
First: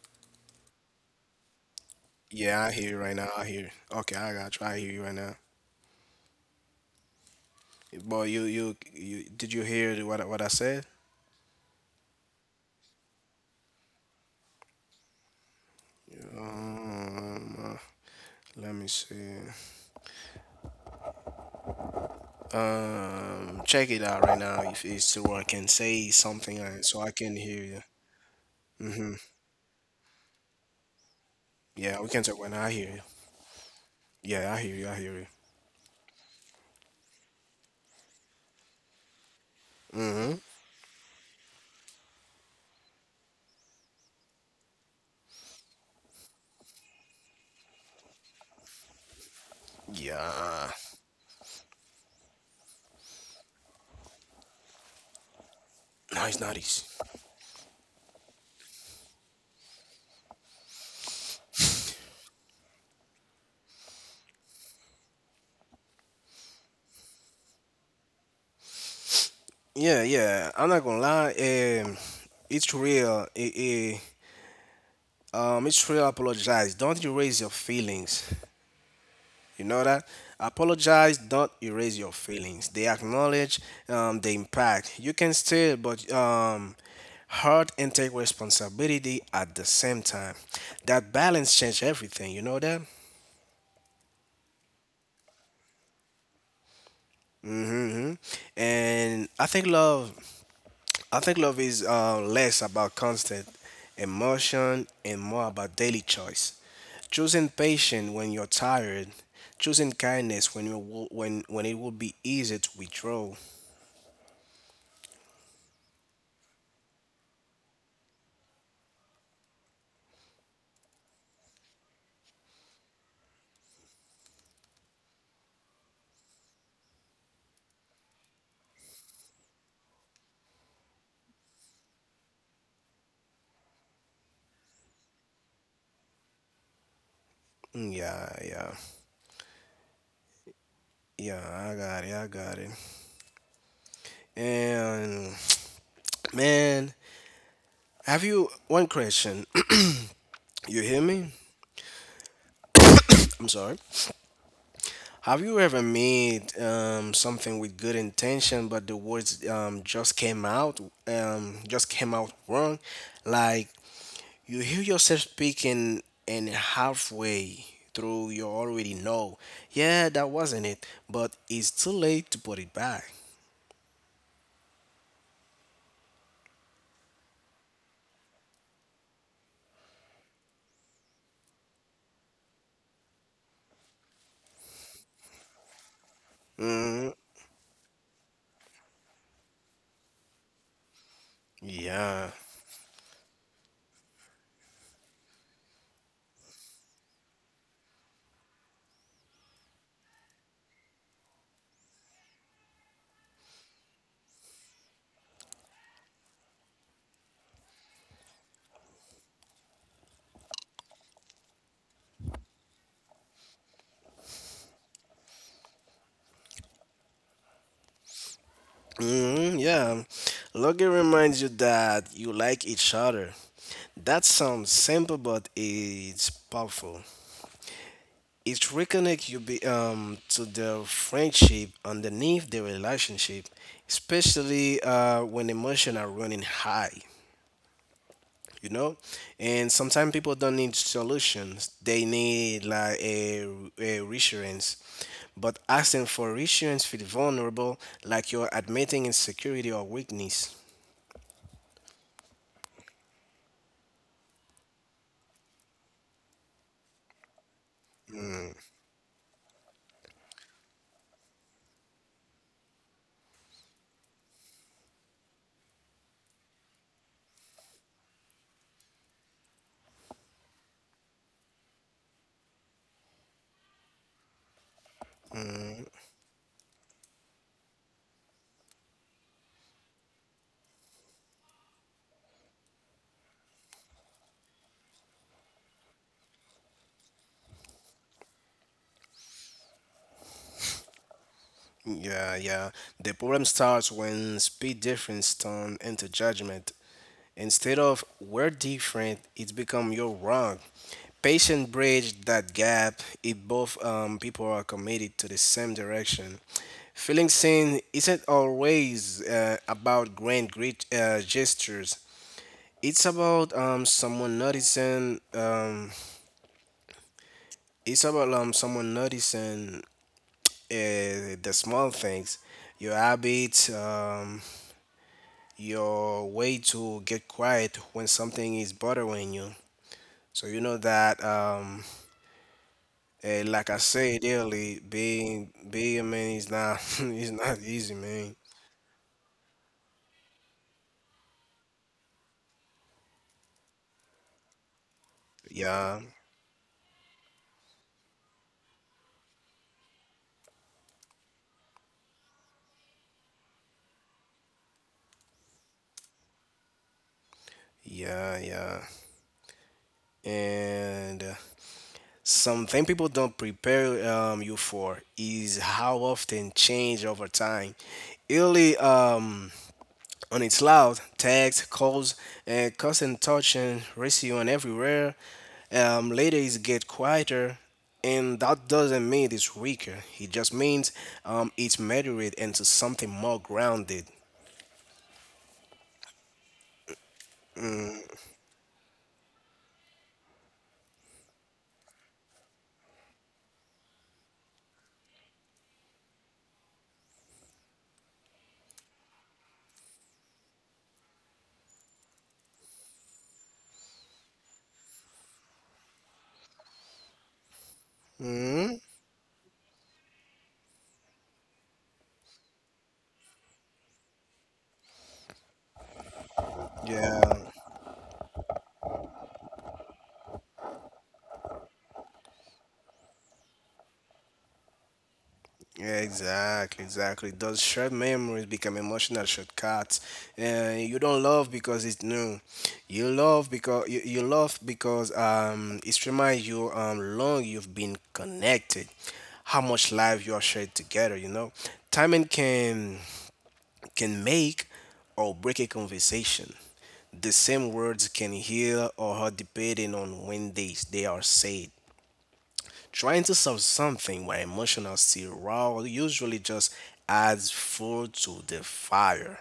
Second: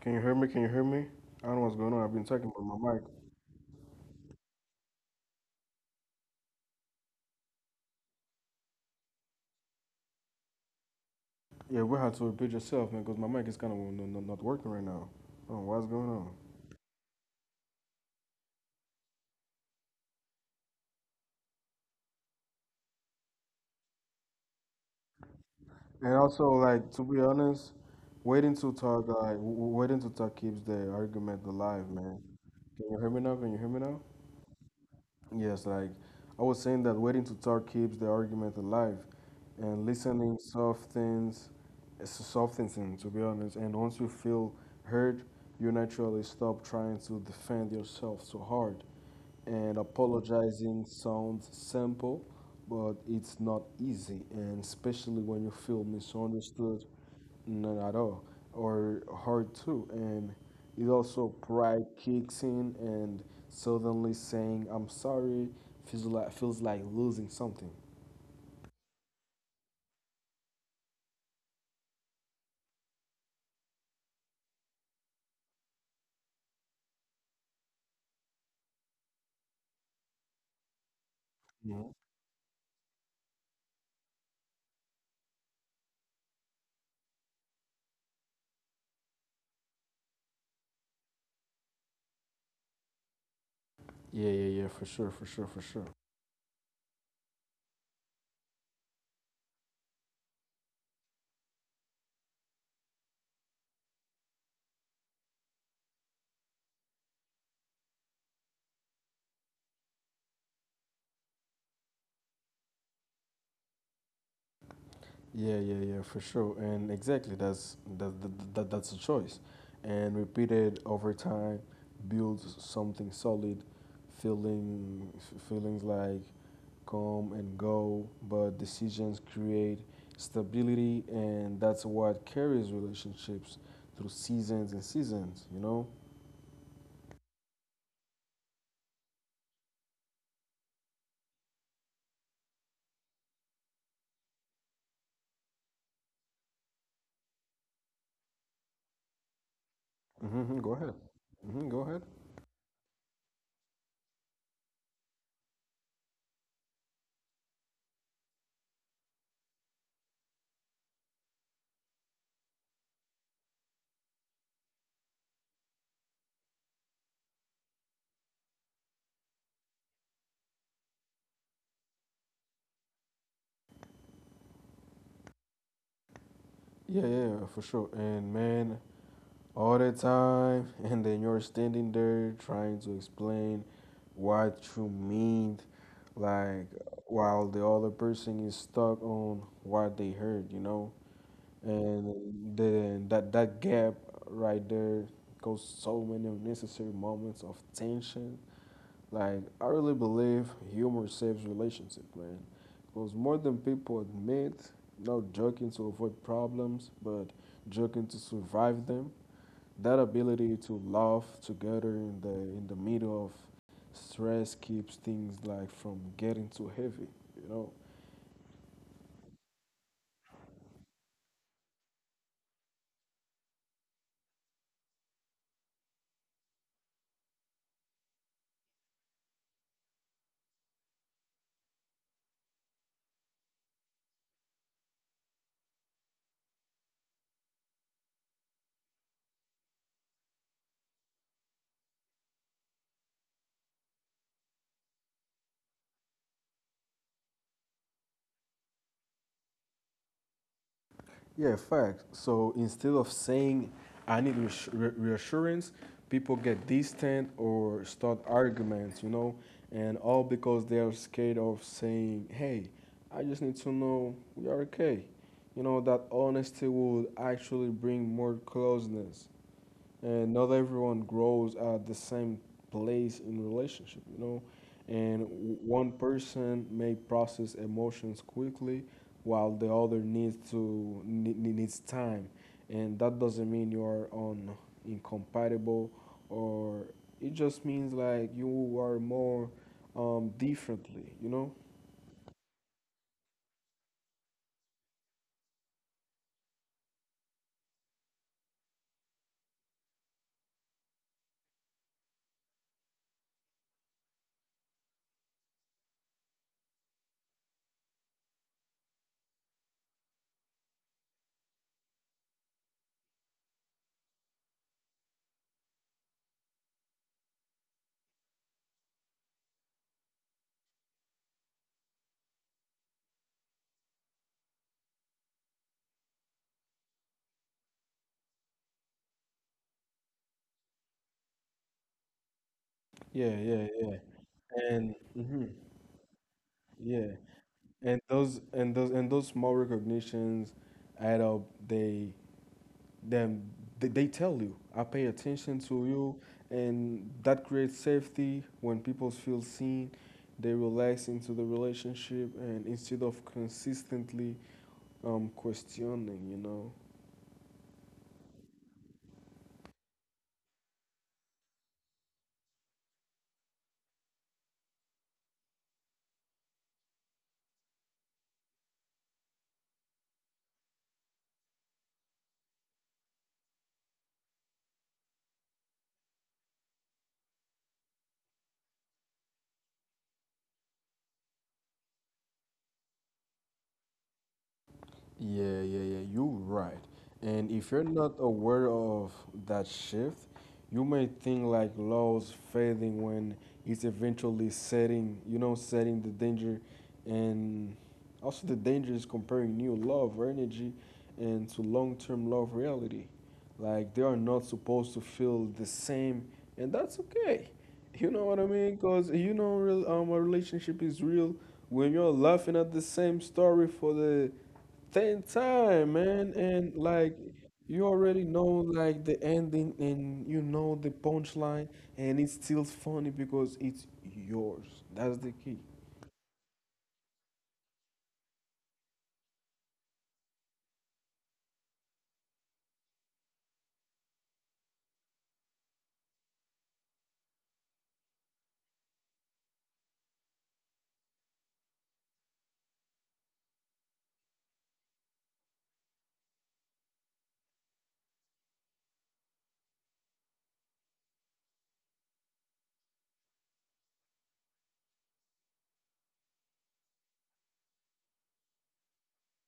B: Can you hear me? Can you hear me? I don't know what's going on. I've been talking
A: Yeah,
B: but
A: I hear
B: my
A: you
B: mic.
A: right now. I hear you. Okay, I got you. I hear you right now. Boy, you did you hear what I said?
B: Yeah, we had to repeat yourself, man, because my mic is kind of no, no, not working right now. Oh, what's going on?
A: Um, uh, Let me see. Check it out right now if it's still working. Say
B: And also,
A: something like,
B: like,
A: so
B: to
A: I
B: be
A: can hear
B: honest,
A: you.
B: waiting to talk, like w- w- waiting to talk keeps the argument alive,
A: Yeah, we
B: man.
A: can talk when I hear
B: Can you
A: you.
B: hear me now? Can you hear me now?
A: Yeah, I hear you. I hear you.
B: Yes, like I was saying that waiting to talk keeps the argument alive, and
A: Mm-hmm.
B: listening softens, it's softens him, to be honest. And once you feel heard, you naturally stop trying to defend yourself so hard. And
A: Yeah.
B: apologizing sounds simple, but it's not easy, and especially when you feel
A: No, it's not easy.
B: misunderstood. None at all, or hard too. And it also pride kicks in, and suddenly saying I'm sorry feels like losing something.
A: Yeah, yeah. I'm not gonna lie. Um, it's real. It's real. Apologize. Don't erase your feelings. You know that? Apologize, don't
B: Mhm.
A: erase your feelings. They acknowledge the impact. You can still, but hurt and take responsibility at the same time. That balance change everything. You know that?
B: Yeah, yeah, yeah, for sure, for sure, for sure.
A: Mm-hmm. And I think love is less about constant emotion and more about daily choice. Choosing patience when you're tired, choosing kindness when you will, when it will be easy to withdraw,
B: Yeah, yeah, yeah, for sure. And exactly, that's that, that, that that's a choice. And repeated over time builds something solid. Feelings like come and go, but decisions create stability, and that's what carries relationships through seasons and seasons, you know?
A: yeah, yeah, yeah. I got it. I got it. And man, have you one question?
B: Hmm. Go
A: You
B: ahead.
A: hear me?
B: Hmm. Go ahead.
A: I'm sorry. Have you ever made something with good intention, but the words um, just came out just came out wrong? Like you hear yourself speaking and halfway through, you already know, yeah, that wasn't it, but it's too late to put it back.
B: Yeah, yeah, for sure. And man, all the time. And then you're standing there trying to explain what you mean, like while the other person is stuck on what they heard, you know?
A: Yeah.
B: And then that gap right there goes so many unnecessary moments of tension. Like I really believe humor saves relationship, man, because more than people admit, not joking to avoid problems, but joking to survive them. That ability to laugh together in the middle of stress keeps things like from getting too heavy, you know.
A: Hmm, yeah. Logging reminds you that you like each other. That sounds simple, but it's powerful. It reconnects you to the friendship underneath the relationship, especially when emotions are running high, you know? And sometimes people don't need solutions. They need like a reassurance. But asking for reassurance feels vulnerable, like you're admitting insecurity or weakness.
B: Yeah, fact. So instead of saying, I need reassurance, people get distant or start arguments, and all because they are scared of saying, hey, I just need to know we are okay. That honesty would actually bring more closeness. And not everyone grows at the same place in relationship, and one person may process emotions quickly, while the other needs to ne- ne- needs time. And that doesn't mean you're on incompatible, or it just means like you are more differently.
A: Yeah, yeah. The problem starts when speed difference turn into judgment. Instead of we're different, it's become you're wrong. Patient bridge that gap. It both people are committed to the same direction. Feeling seen isn't always about grand great gestures. It's about someone noticing. It's about someone noticing the small things, your habits, your way to get quiet when something is bothering you. So you know that,
B: Yeah, yeah,
A: like I
B: yeah.
A: said earlier,
B: And hmm,
A: being a man is not
B: yeah,
A: is not easy,
B: and
A: man.
B: those small recognitions add up. They then they, they tell you, I pay attention to
A: Yeah,
B: you, and that creates safety. When people feel seen, they relax into the relationship, and instead of consistently questioning.
A: yeah, yeah. And something people don't prepare you for is how often change over time. Early, on its loud tags, calls, and constant touch and ratio and everywhere. Later it get quieter, and that doesn't mean it's weaker. It just means it's moderate into something more grounded.
B: Yeah, yeah, yeah. You're right. And if you're not aware of that shift, you may think like law's fading when it's eventually setting the danger. And also, the danger is comparing new love or energy and to long term love reality. Like, they are not supposed to feel the same, and that's okay. You know what I mean? Because real, a relationship is real when you're laughing at the same story for the Ten time, man, and like
A: Yeah,
B: you already know like the ending, and you know the punchline, and it's still funny because it's yours. That's the key.
A: yeah, exactly, exactly. Those shared memories become emotional shortcuts. You don't love because it's new. You love because it reminds you long you've been connected, how much life you are shared together. You know, timing can make or break a conversation. The same words can heal or hurt depending on when they are said. Trying to solve something where emotion are still raw usually just adds fuel to the fire.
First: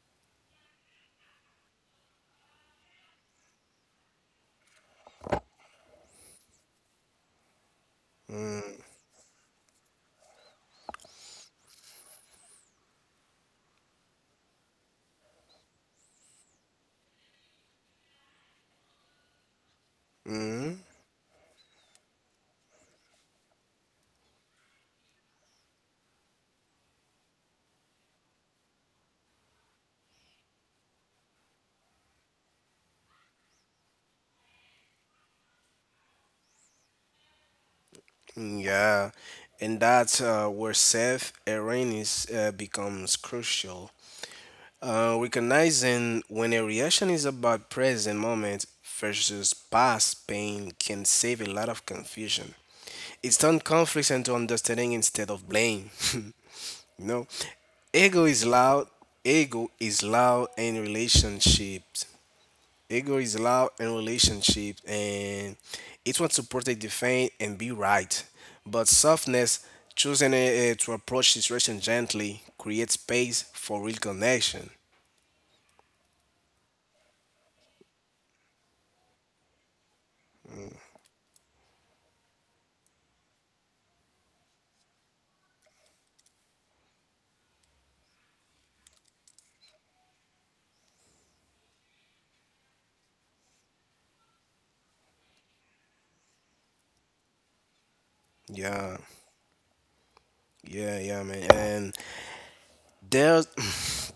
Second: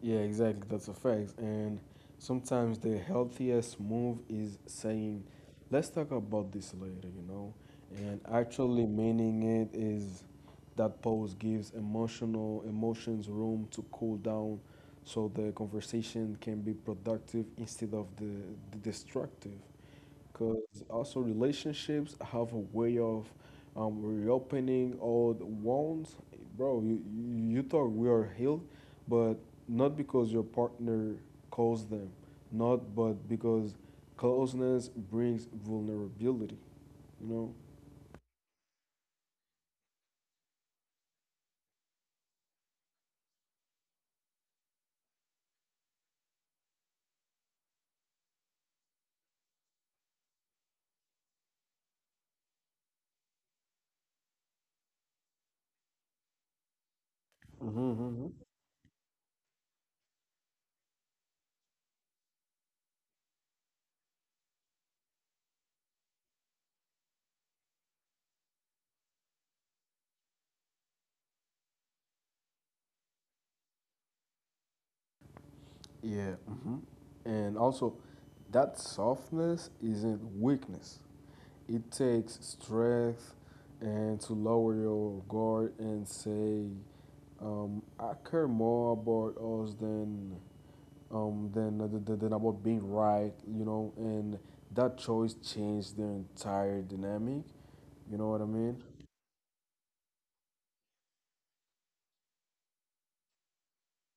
B: Yeah, exactly. That's a fact. And sometimes the healthiest move is saying, let's talk about this later, you know? And actually meaning it is that pause gives emotional emotions room to cool down so the conversation can be productive instead of the destructive, because also relationships have a way of reopening old wounds. Bro, you thought we are healed, but not because your partner caused them, not but because closeness brings vulnerability. You know.
A: Yeah, and that's where self awareness becomes crucial. Recognizing when a reaction is about present moment versus past pain can save a lot of confusion. It's turned conflicts into understanding instead of blame. You know, ego
B: Hmm.
A: is loud. Ego is loud in relationships. Ego is loud in relationships and it wants to protect, defend, and be right. But softness, choosing to approach situation gently, creates space for real connection.
B: Yeah. Hmm. And also, that softness isn't weakness. It takes strength and to lower your guard and say, I care more about us than about being right. And that choice changed the entire dynamic. You know what I mean?
A: Yeah, yeah, yeah, man. And there's,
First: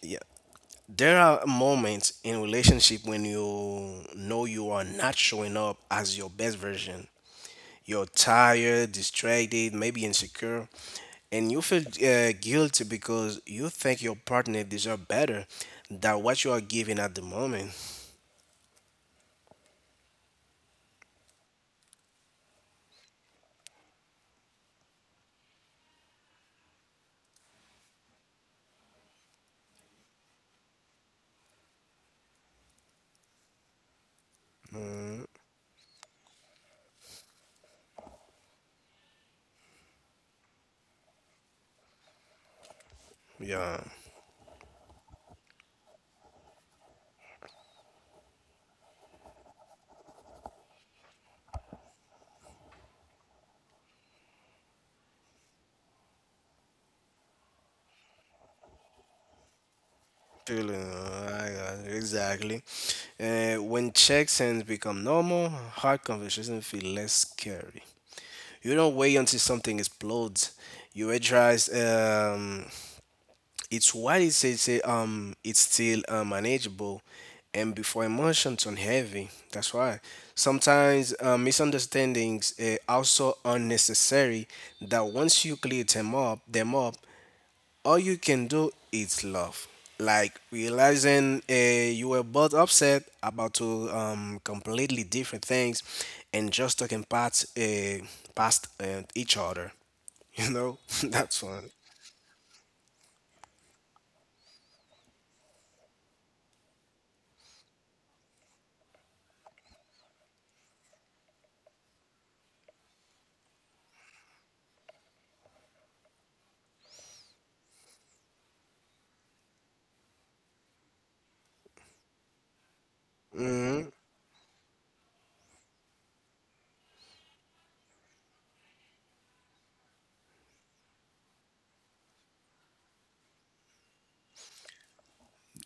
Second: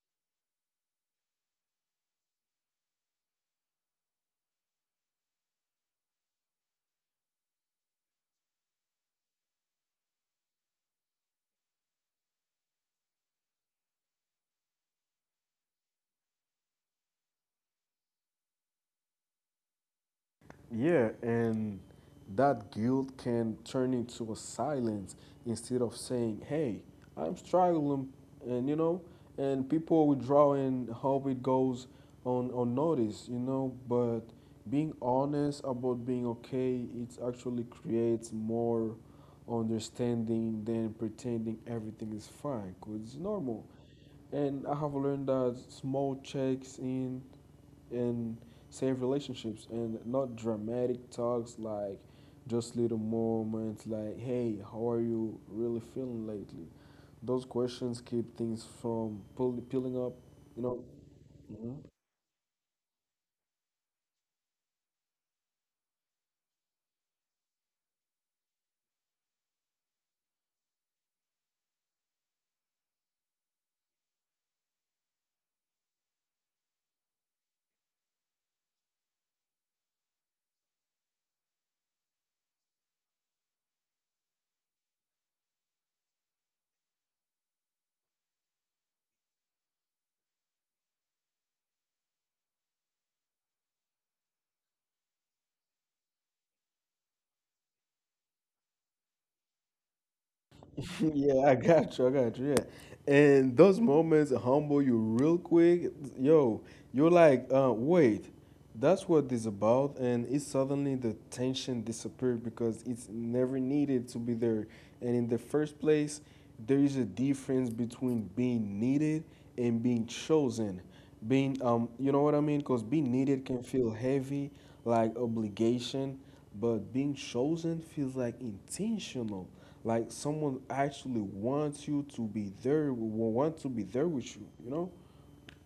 A: yeah, there are moments in relationship when you know you are not showing up as your best version. You're tired, distracted, maybe insecure, and you feel guilty because you think your partner deserves better than what you are giving at the moment.
B: Yeah, and that guilt can turn into a silence instead of saying, "Hey, I'm struggling," and and people withdraw and hope it goes on unnoticed. But being honest about being okay, it actually creates more understanding than pretending everything is fine, 'cause it's normal.
A: Yeah,
B: And I have learned that small checks in and save relationships, and not dramatic talks, like just little moments like, hey, how are you really feeling lately. Those questions keep things from peeling up you
A: feeling
B: know
A: exactly. When checks and become normal, hard conversations feel less scary. You don't wait until something explodes. You address. It's why it's a, it's still manageable, and before emotions on heavy. That's why sometimes misunderstandings are also unnecessary. That once you clear them up, all you can do is love. Like realizing you were both upset about two completely different things, and just talking past past each other. You know, that's
B: yeah, I
A: one.
B: got you. I got you. Yeah, and those moments humble you real quick. Yo, you're like, wait, that's what this about, and it suddenly the tension disappeared because it's never needed to be there. And in the first place, there is a difference between being needed and being chosen, being you know what I mean Because being needed can feel heavy, like obligation, but being chosen feels like intentional, like someone actually wants you to be there, want to be there with you, you know?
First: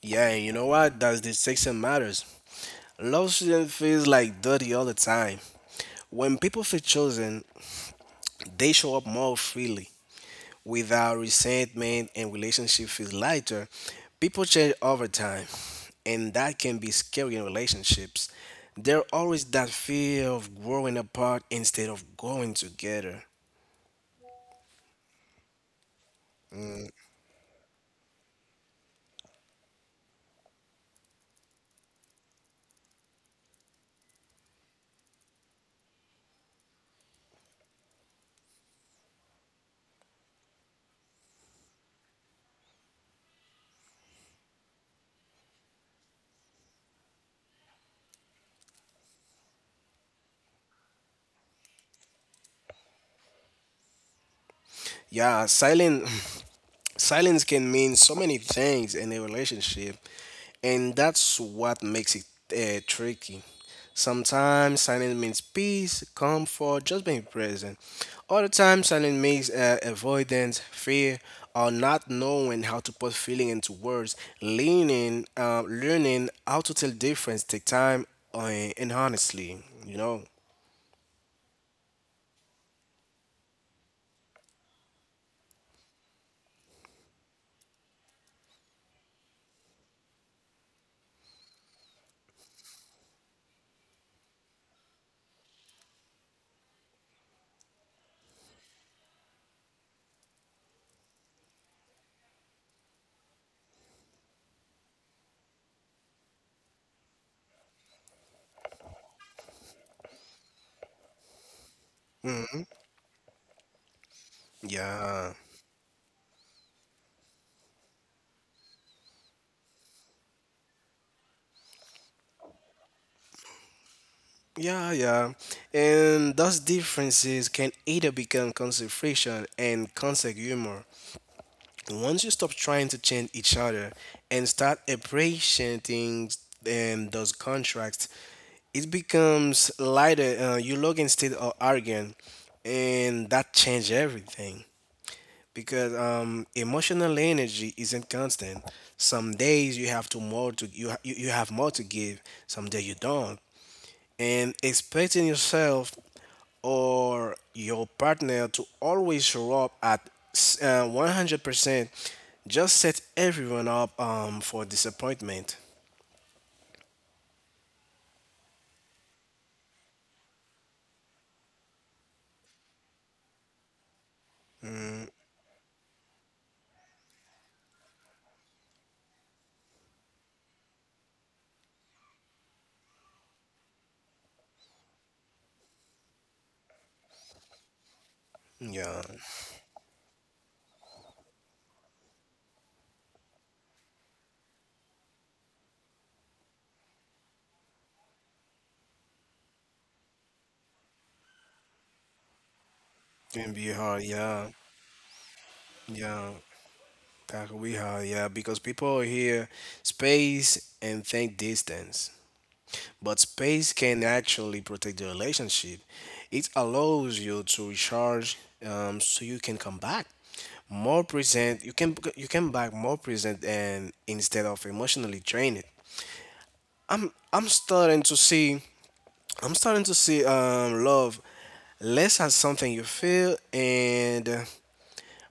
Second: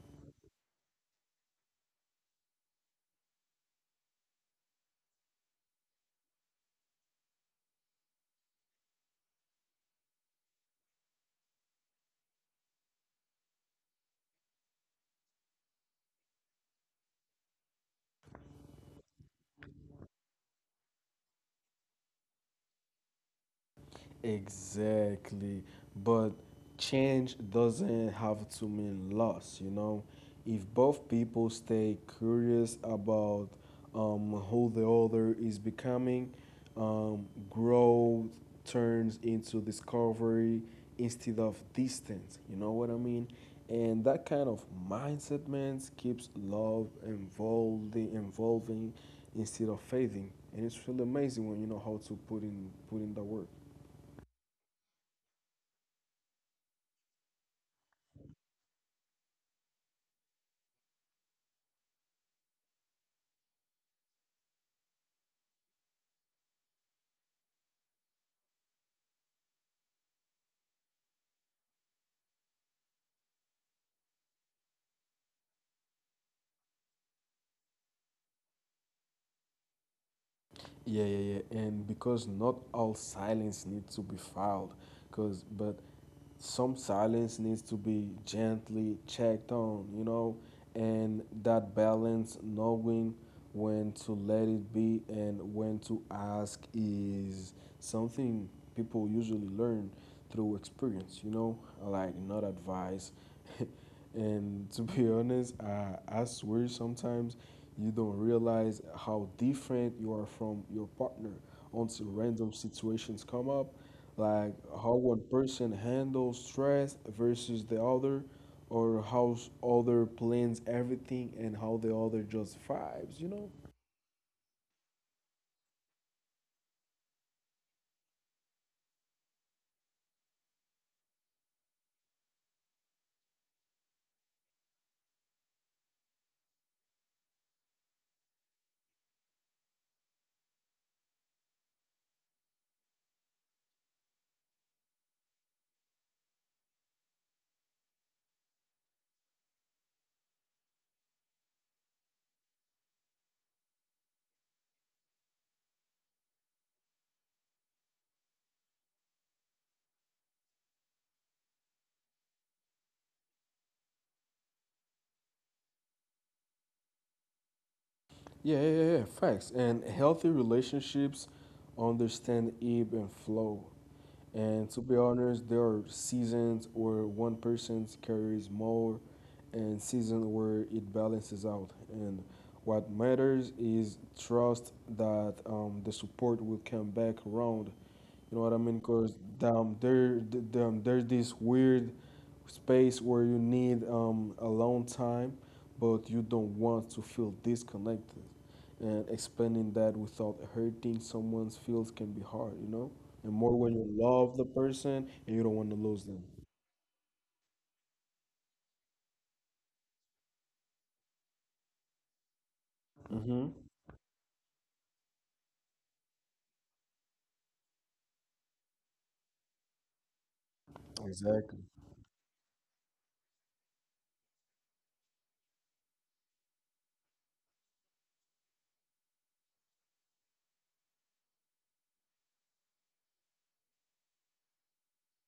A: Yeah, you know what? That's distinction matters. Love shouldn't feel like dirty all the time. When people feel chosen, they show up more freely. Without resentment and relationship feels lighter, people change over time. And that can be scary in relationships. There always that fear of growing apart instead of growing together.
B: Exactly. But change doesn't have to mean loss, you know? If both people stay curious about who the other is becoming, growth turns into discovery instead of distance. You know what I mean? And that kind of mindset, man, keeps love evolving, evolving instead of fading. And it's really amazing when you know how to put in the work.
A: Yeah, silent. Silence can mean so many things in a relationship, and that's what makes it tricky. Sometimes silence means peace, comfort, just being present. Other times, silence means avoidance, fear, or not knowing how to put feeling into words. Learning how to tell difference take time uh, and honestly, you know.
B: Yeah, yeah, yeah. And because not all silence needs to be filed, cause but some silence needs to be gently checked on, you know, and that balance, knowing when to let it be and when to ask, is something people usually learn through experience, you know, like not advice. And to be honest, I swear sometimes you don't realize how different you are from your partner until random situations come up, like how one
A: Yeah.
B: person handles stress versus the other, or how other plans everything and how the other just vibes, you know?
A: Yeah, yeah. And those differences can either become constant friction and constant humor. Once you stop trying to change each other and start appreciating those contracts, it becomes lighter. You log instead of arguing, and that changes everything. Because emotional energy isn't constant. Some days you have to more to you, you have more to give. Some days you don't, and expecting yourself or your partner to always show up at 100% just set everyone up for disappointment.
B: Yeah, yeah, yeah, yeah, facts. And healthy relationships understand ebb and flow. And to be honest, there are seasons where one person carries more and seasons where it balances out. And what matters is trust that the support will come back around. You know what I mean?
A: Yeah,
B: Because there's this weird space where you need a long time, but you don't want to feel disconnected, and expanding that without hurting someone's feels can be hard, you know? And
A: can
B: more
A: be
B: when you
A: hard.
B: love the
A: Yeah,
B: person and you don't want to lose them.
A: yeah, that could be hard. Yeah, because people hear space and think distance. But
B: Mm-hmm.
A: space can actually protect the relationship. It allows you to recharge, so you can come back more
B: Exactly.
A: present. You can back more present and instead of emotionally drained. I'm I'm starting to see I'm starting to see love less as something you feel and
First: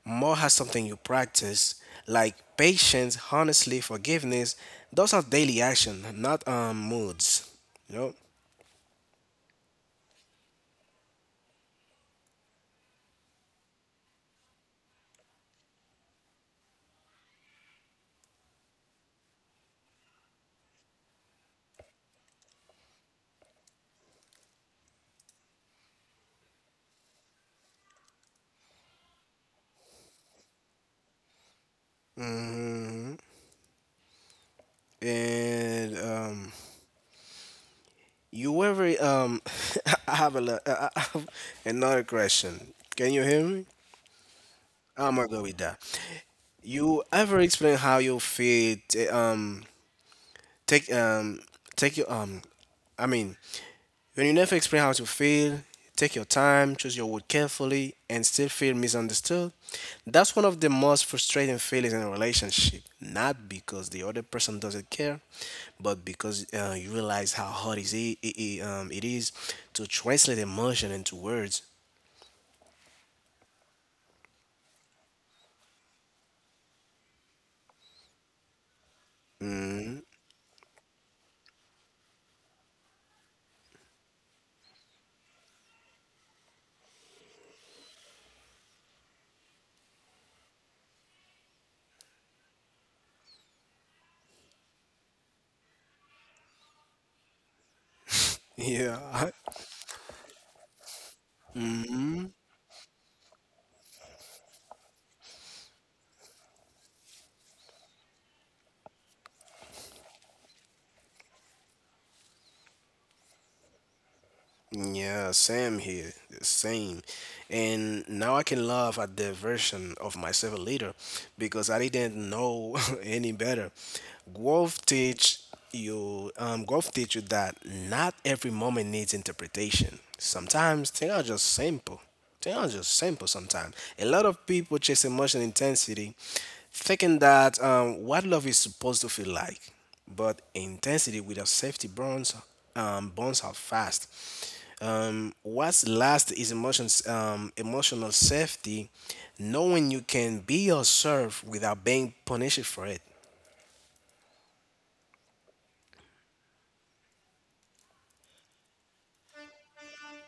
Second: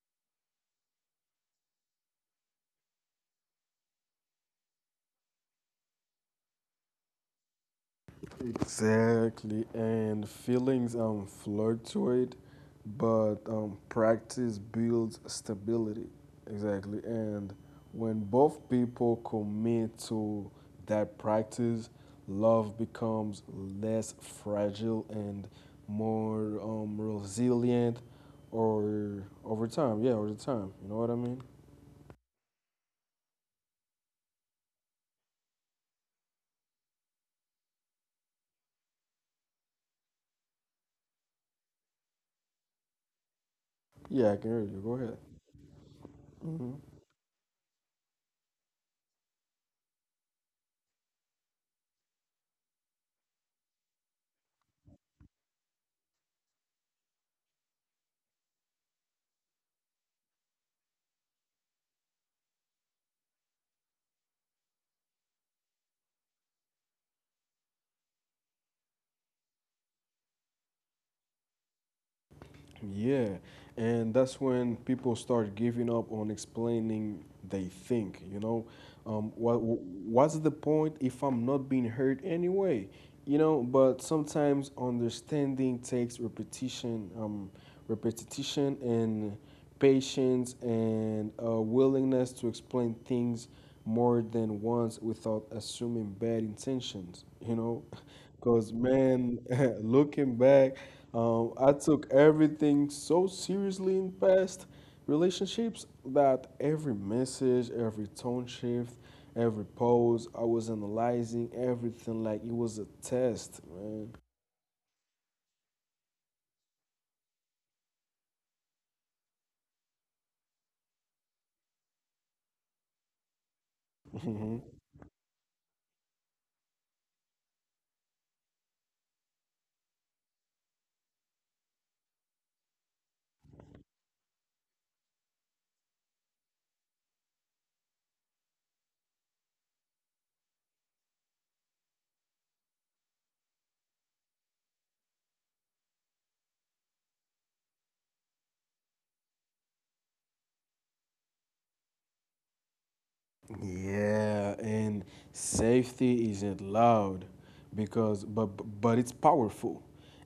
A: more as something you practice, like patience, honestly, forgiveness. Those are daily action, not moods. You know.
B: Exactly, and feelings fluctuate, but practice builds stability. Exactly, and when both people commit to that practice, love becomes less fragile and more resilient, or over time. Yeah, over time. You know what I mean?
A: And you ever I have a lo- I have another question. Can you hear me?
B: Yeah, I can hear you. Go ahead.
A: I'm gonna go with that.
B: Hmm.
A: You ever explain how you feel? T- take take your I mean. When you never explain how to feel, take your time, choose your word carefully, and still feel misunderstood, that's one of the most frustrating feelings in a relationship. Not because the other person doesn't care, but because you realize how hard is it is to translate emotion into words.
B: Yeah, and that's when people start giving up on explaining, they think, you know, what's the point if I'm not being heard anyway, you know? But sometimes understanding takes repetition, repetition, and patience, and a willingness to explain things more than once without assuming bad intentions, you know? Because,
A: Yeah,
B: man, looking back, I took everything so seriously in past relationships that every message, every tone shift, every pose, I was analyzing everything like it was a test, man.
A: yeah, same here, same. And now I can laugh at the version of myself later because I didn't know any better. Growth teach Growth teach you that not every moment needs interpretation. Sometimes things are just simple. Things are just simple sometimes. A lot of people chase emotional intensity, thinking that what love is supposed to feel like, but intensity without safety burns out fast. What's last is emotional safety, knowing you can be yourself without being punished for it.
B: Yeah, and safety isn't loud because but it's powerful.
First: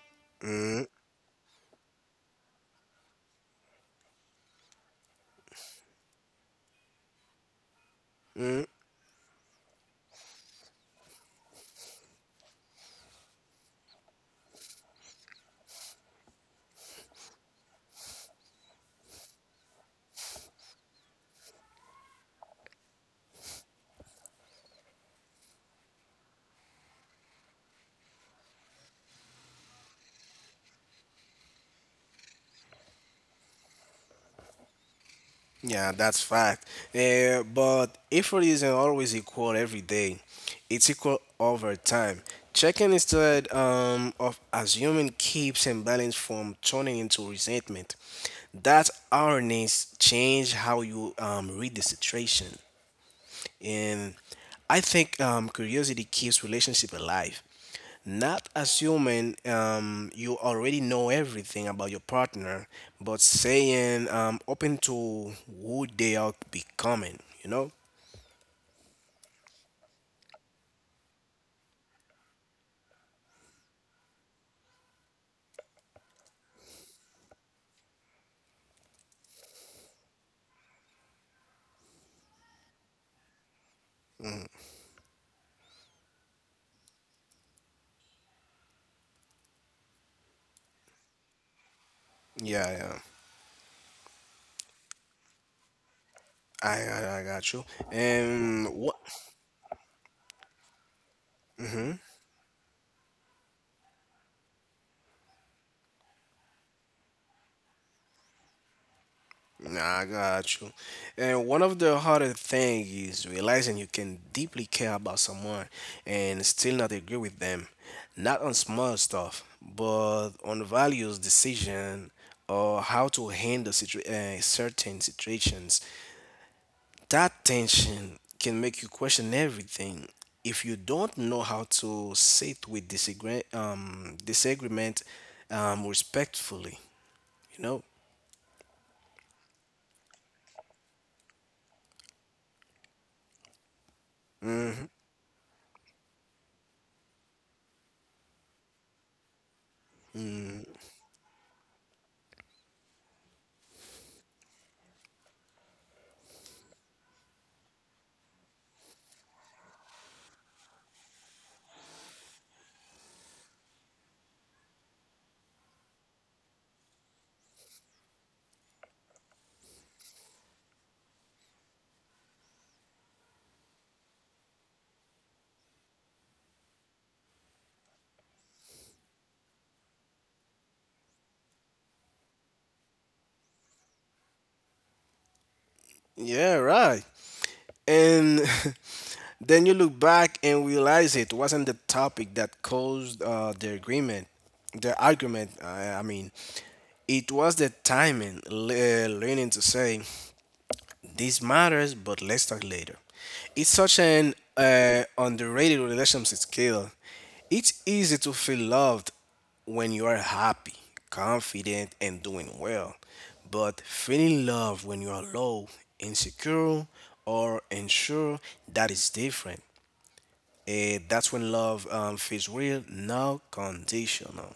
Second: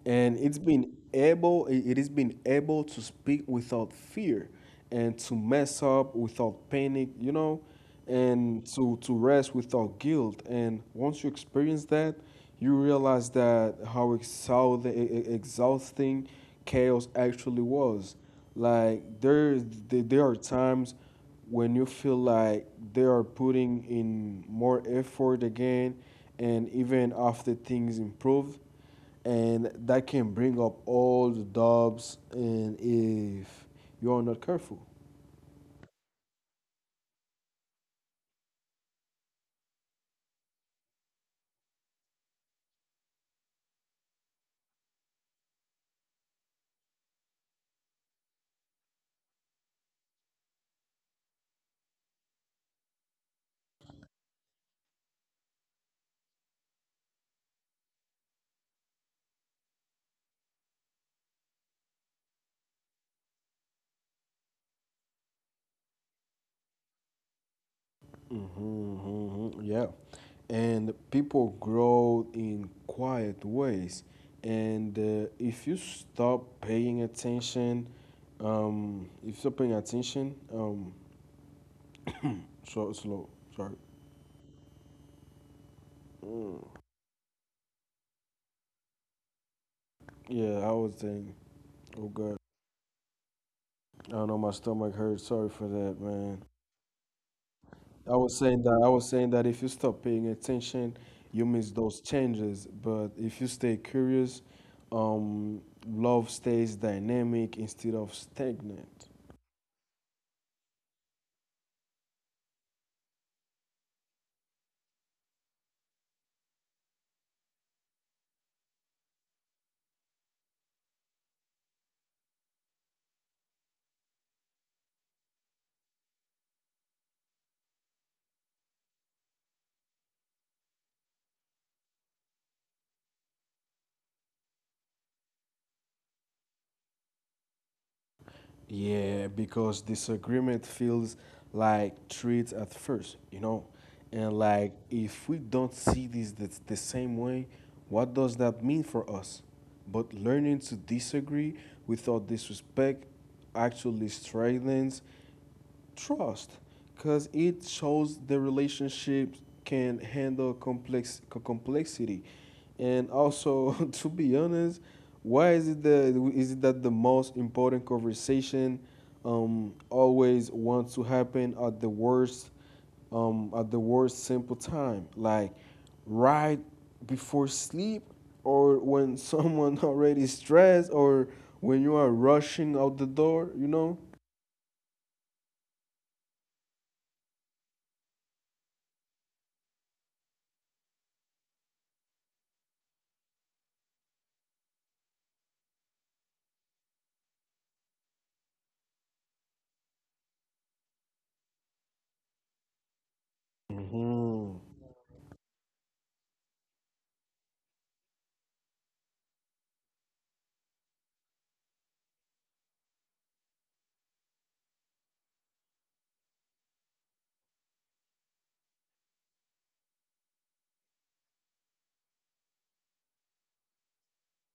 B: And it has been able to speak without fear, and to mess up without panic, you know, and to rest without guilt. And once you experience that, you realize that how exhausting chaos actually was. Like there are times when you feel like they are putting in more effort again, and even after things improve, and that can bring up all the doubts, and if you are not careful.
A: Yeah, that's fact. But effort isn't always equal every day. It's equal over time. Checking instead of assuming keeps imbalance from turning into resentment. That awareness change how you read the situation. And I think curiosity keeps relationship alive. Not assuming you already know everything about your partner, but saying open to who they are becoming. You know?
B: Hmm. Hmm. Yeah, and people grow in quiet ways, and if you stop paying attention if you stop paying attention, so slow, sorry. Yeah, I was thinking, oh God,
A: Yeah, yeah.
B: I don't know, my stomach hurts. Sorry for that, man.
A: I got you. And
B: I
A: what?
B: was saying that if you stop paying attention, you miss those changes. But if you stay curious, um, love stays dynamic instead of stagnant.
A: Nah, I got you. And one of the harder thing is realizing you can deeply care about someone and still not agree with them. Not on small stuff, but on values, decision, or how to handle certain situations. That tension can make you question everything. If you don't know how to sit with disagreement respectfully, you know.
B: Yeah, because disagreement feels like threats at first, you know? And like, if we don't see this the same way, what does that mean for us? But learning to disagree without disrespect actually strengthens trust, because it shows the relationship can handle complexity, and also to be honest, why is it that the most important conversation always wants to happen at the worst simple time, like right before sleep, or when someone already stressed, or when you are rushing out the door, you know.
A: Yeah, right. And then you look back and realize it wasn't the topic that caused the agreement, the argument. I mean, it was the timing, learning to say, this matters, but let's talk later. It's such an
B: Mhm.
A: underrated relationship skill. It's easy to feel loved when you are happy, confident, and doing well. But feeling love when you are low, insecure, or unsure, that is different. Eh, that's when love feels real, not conditional.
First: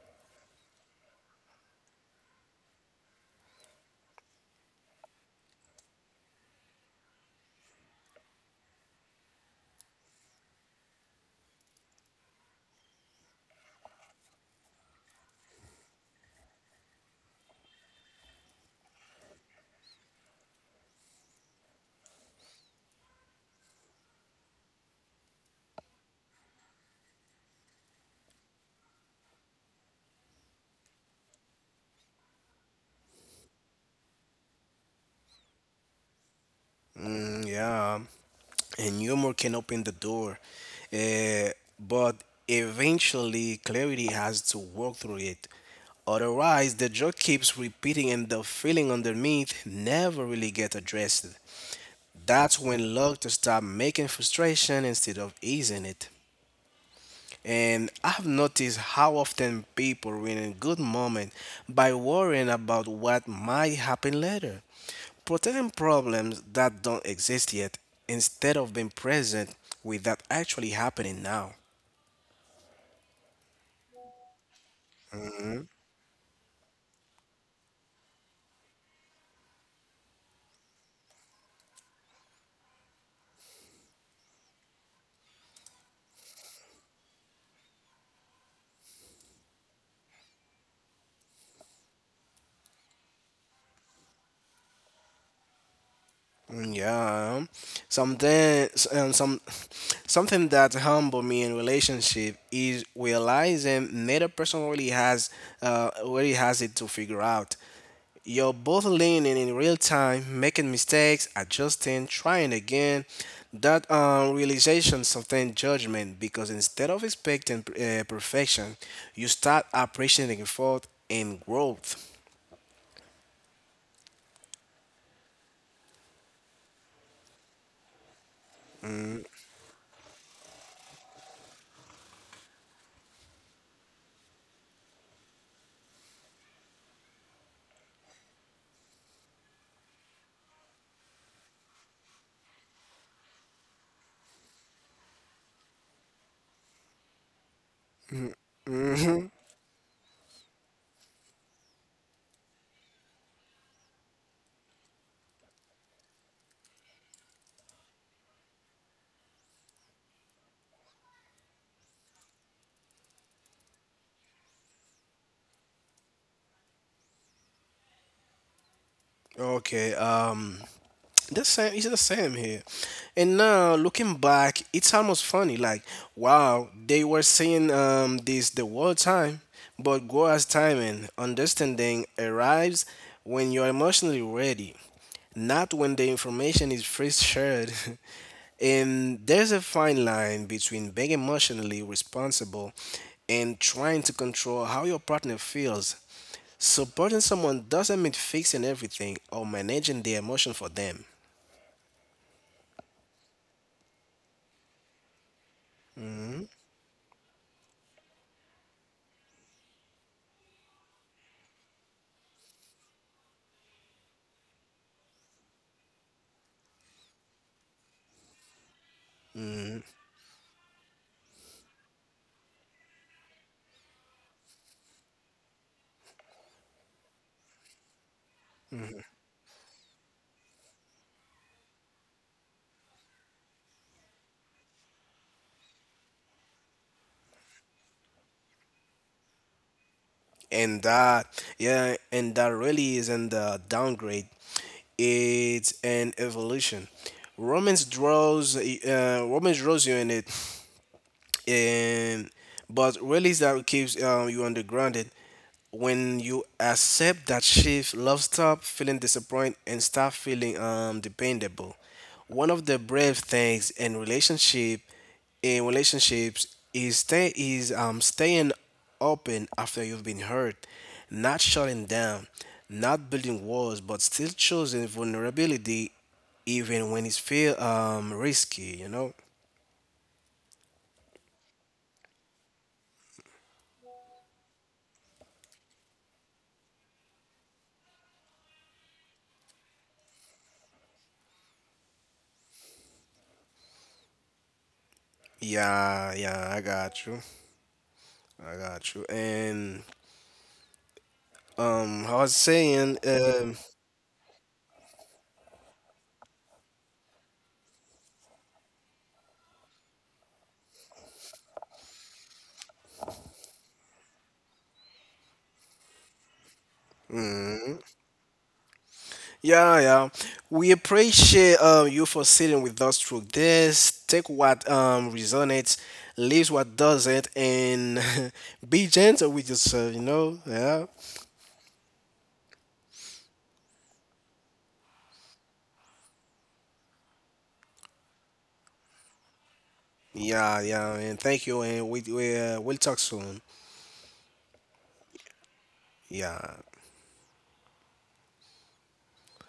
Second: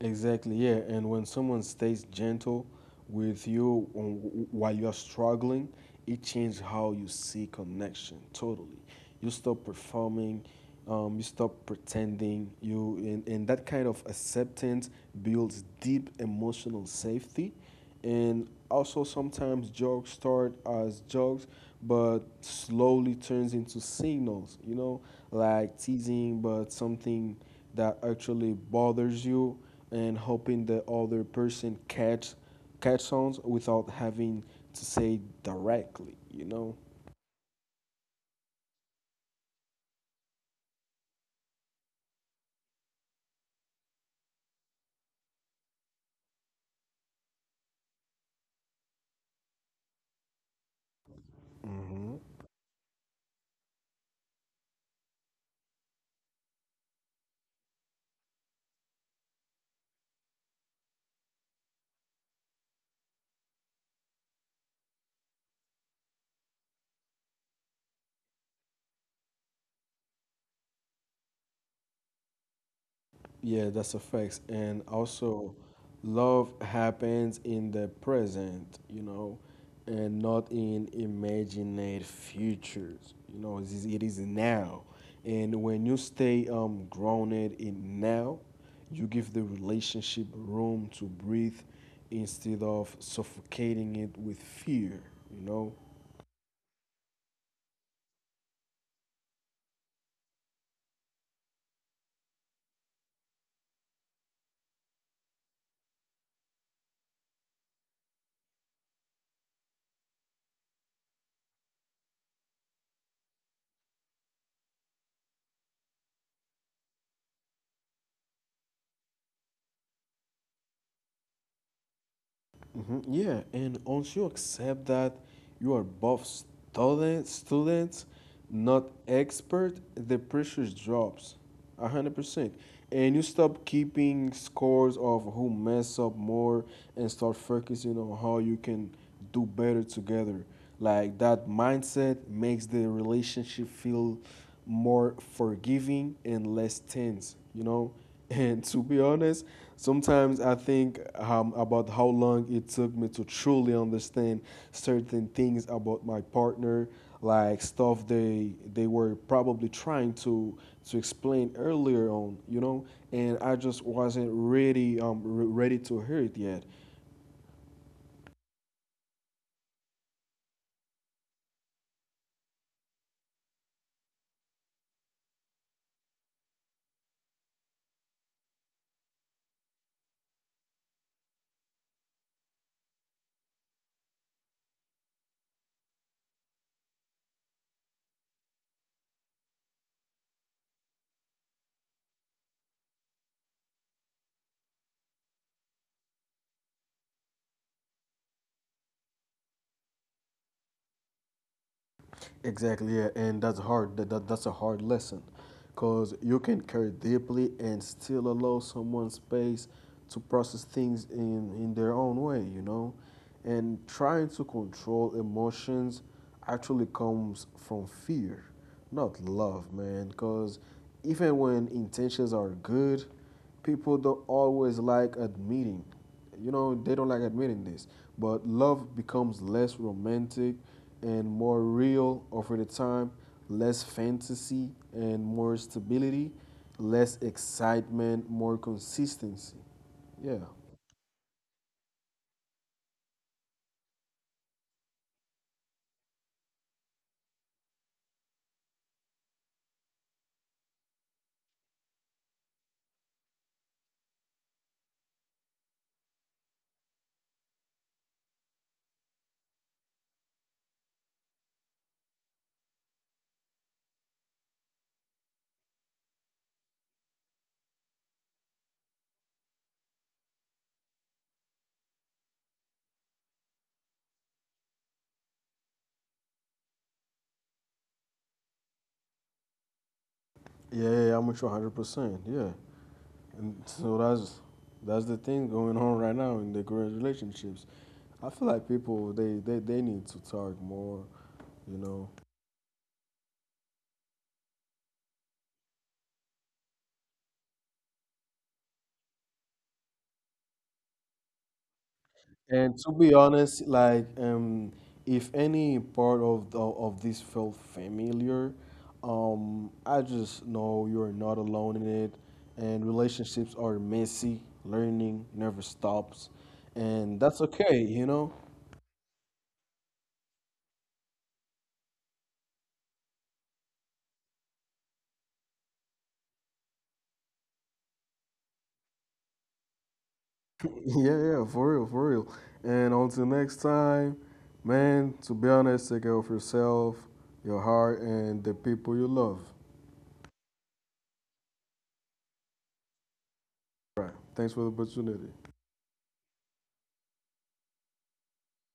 B: Exactly, yeah. And when someone stays gentle with you on, while you're struggling, it changes how you see connection totally. You stop performing, you stop pretending. And that kind of acceptance builds deep emotional safety, and also sometimes jokes start as jokes but slowly turns into signals, you know, like teasing but something that actually bothers you, and hoping the other person catch on without having to say directly, you know.
A: Mm, yeah. And humor can open the door. Uh, but eventually, clarity has to work through it. Otherwise, the joke keeps repeating and the feeling underneath never really gets addressed.
B: Hmm.
A: That's when luck to stop making frustration instead of easing it. And I've noticed how often people ruin a good moment by worrying about what might happen later, protecting problems that don't exist yet instead of being present with that actually happening now.
B: Yeah, that's a fact. And also, love happens in the present, you know, and not in imagined futures. You know, it is now. And when you stay grounded in now, you give the relationship room to breathe instead of suffocating it with fear, you know.
A: Mm, yeah, something um, some something that humbled me in relationship is realizing neither person really has it to figure out. You're both leaning in real time, making mistakes, adjusting, trying again. That realization something judgment, because instead of expecting perfection, you start appreciating effort and growth.
B: Mhm. Yeah, and once you accept that you are both students, not expert, the pressure drops a 100%. And you stop keeping scores of who mess up more and start focusing on how you can do better together. Like that mindset makes the relationship feel more forgiving and less tense, you know? And to be honest, sometimes I think about how long it took me to truly understand certain things about my partner, like stuff they were probably trying to explain earlier on, you know. And I just wasn't ready ready to hear it yet.
A: Okay. Um, the same, it's the same here, and now looking back it's almost funny, like, wow, they were saying this the whole time, but go as time, and understanding arrives when you're emotionally ready, not when the information is first shared. And there's a fine line between being emotionally responsible and trying to control how your partner feels. Supporting someone doesn't mean fixing everything or managing their emotion for them.
B: Exactly, yeah, and that's hard. That's a hard lesson, because you can care deeply and still allow someone space to process things in their own way, you know, and trying to control emotions actually comes from fear, not love, man. Because even when intentions are good, people don't always like admitting, you know, they don't like admitting this, but love becomes less romantic and more real over the time, less fantasy and more stability, less excitement, more consistency. Yeah.
A: And that, yeah, and that really isn't a downgrade, it's an evolution. Romans draws you in it, and but really is that keeps you on the grounded. When you accept that shift, love stop feeling disappointed and start feeling dependable. One of the brave things in relationships is staying open after you've been hurt, not shutting down, not building walls, but still choosing vulnerability, even when it's feel risky, you know.
B: Yeah, yeah, yeah, I'm with you 100%. Yeah. And so that's the thing going on right now in the current relationships. I feel like people they need to talk more, you know.
A: Yeah, yeah, I got you. I got you. And I was
B: And to
A: saying,
B: be honest, like if any part of of this felt familiar, I just know you're not alone in it. And relationships are messy. Learning never stops, and that's okay, you know.
A: yeah, yeah, we appreciate you for sitting with us through this. Take what resonates, leave what doesn't, and be gentle with yourself. You know, yeah,
B: Yeah, yeah, for real, for real. And until next time, man. To be honest, take care of yourself, your heart, and the people you love.
A: yeah, yeah. And thank you. And we we'll talk soon.
B: Right. Thanks for the opportunity.
A: Yeah.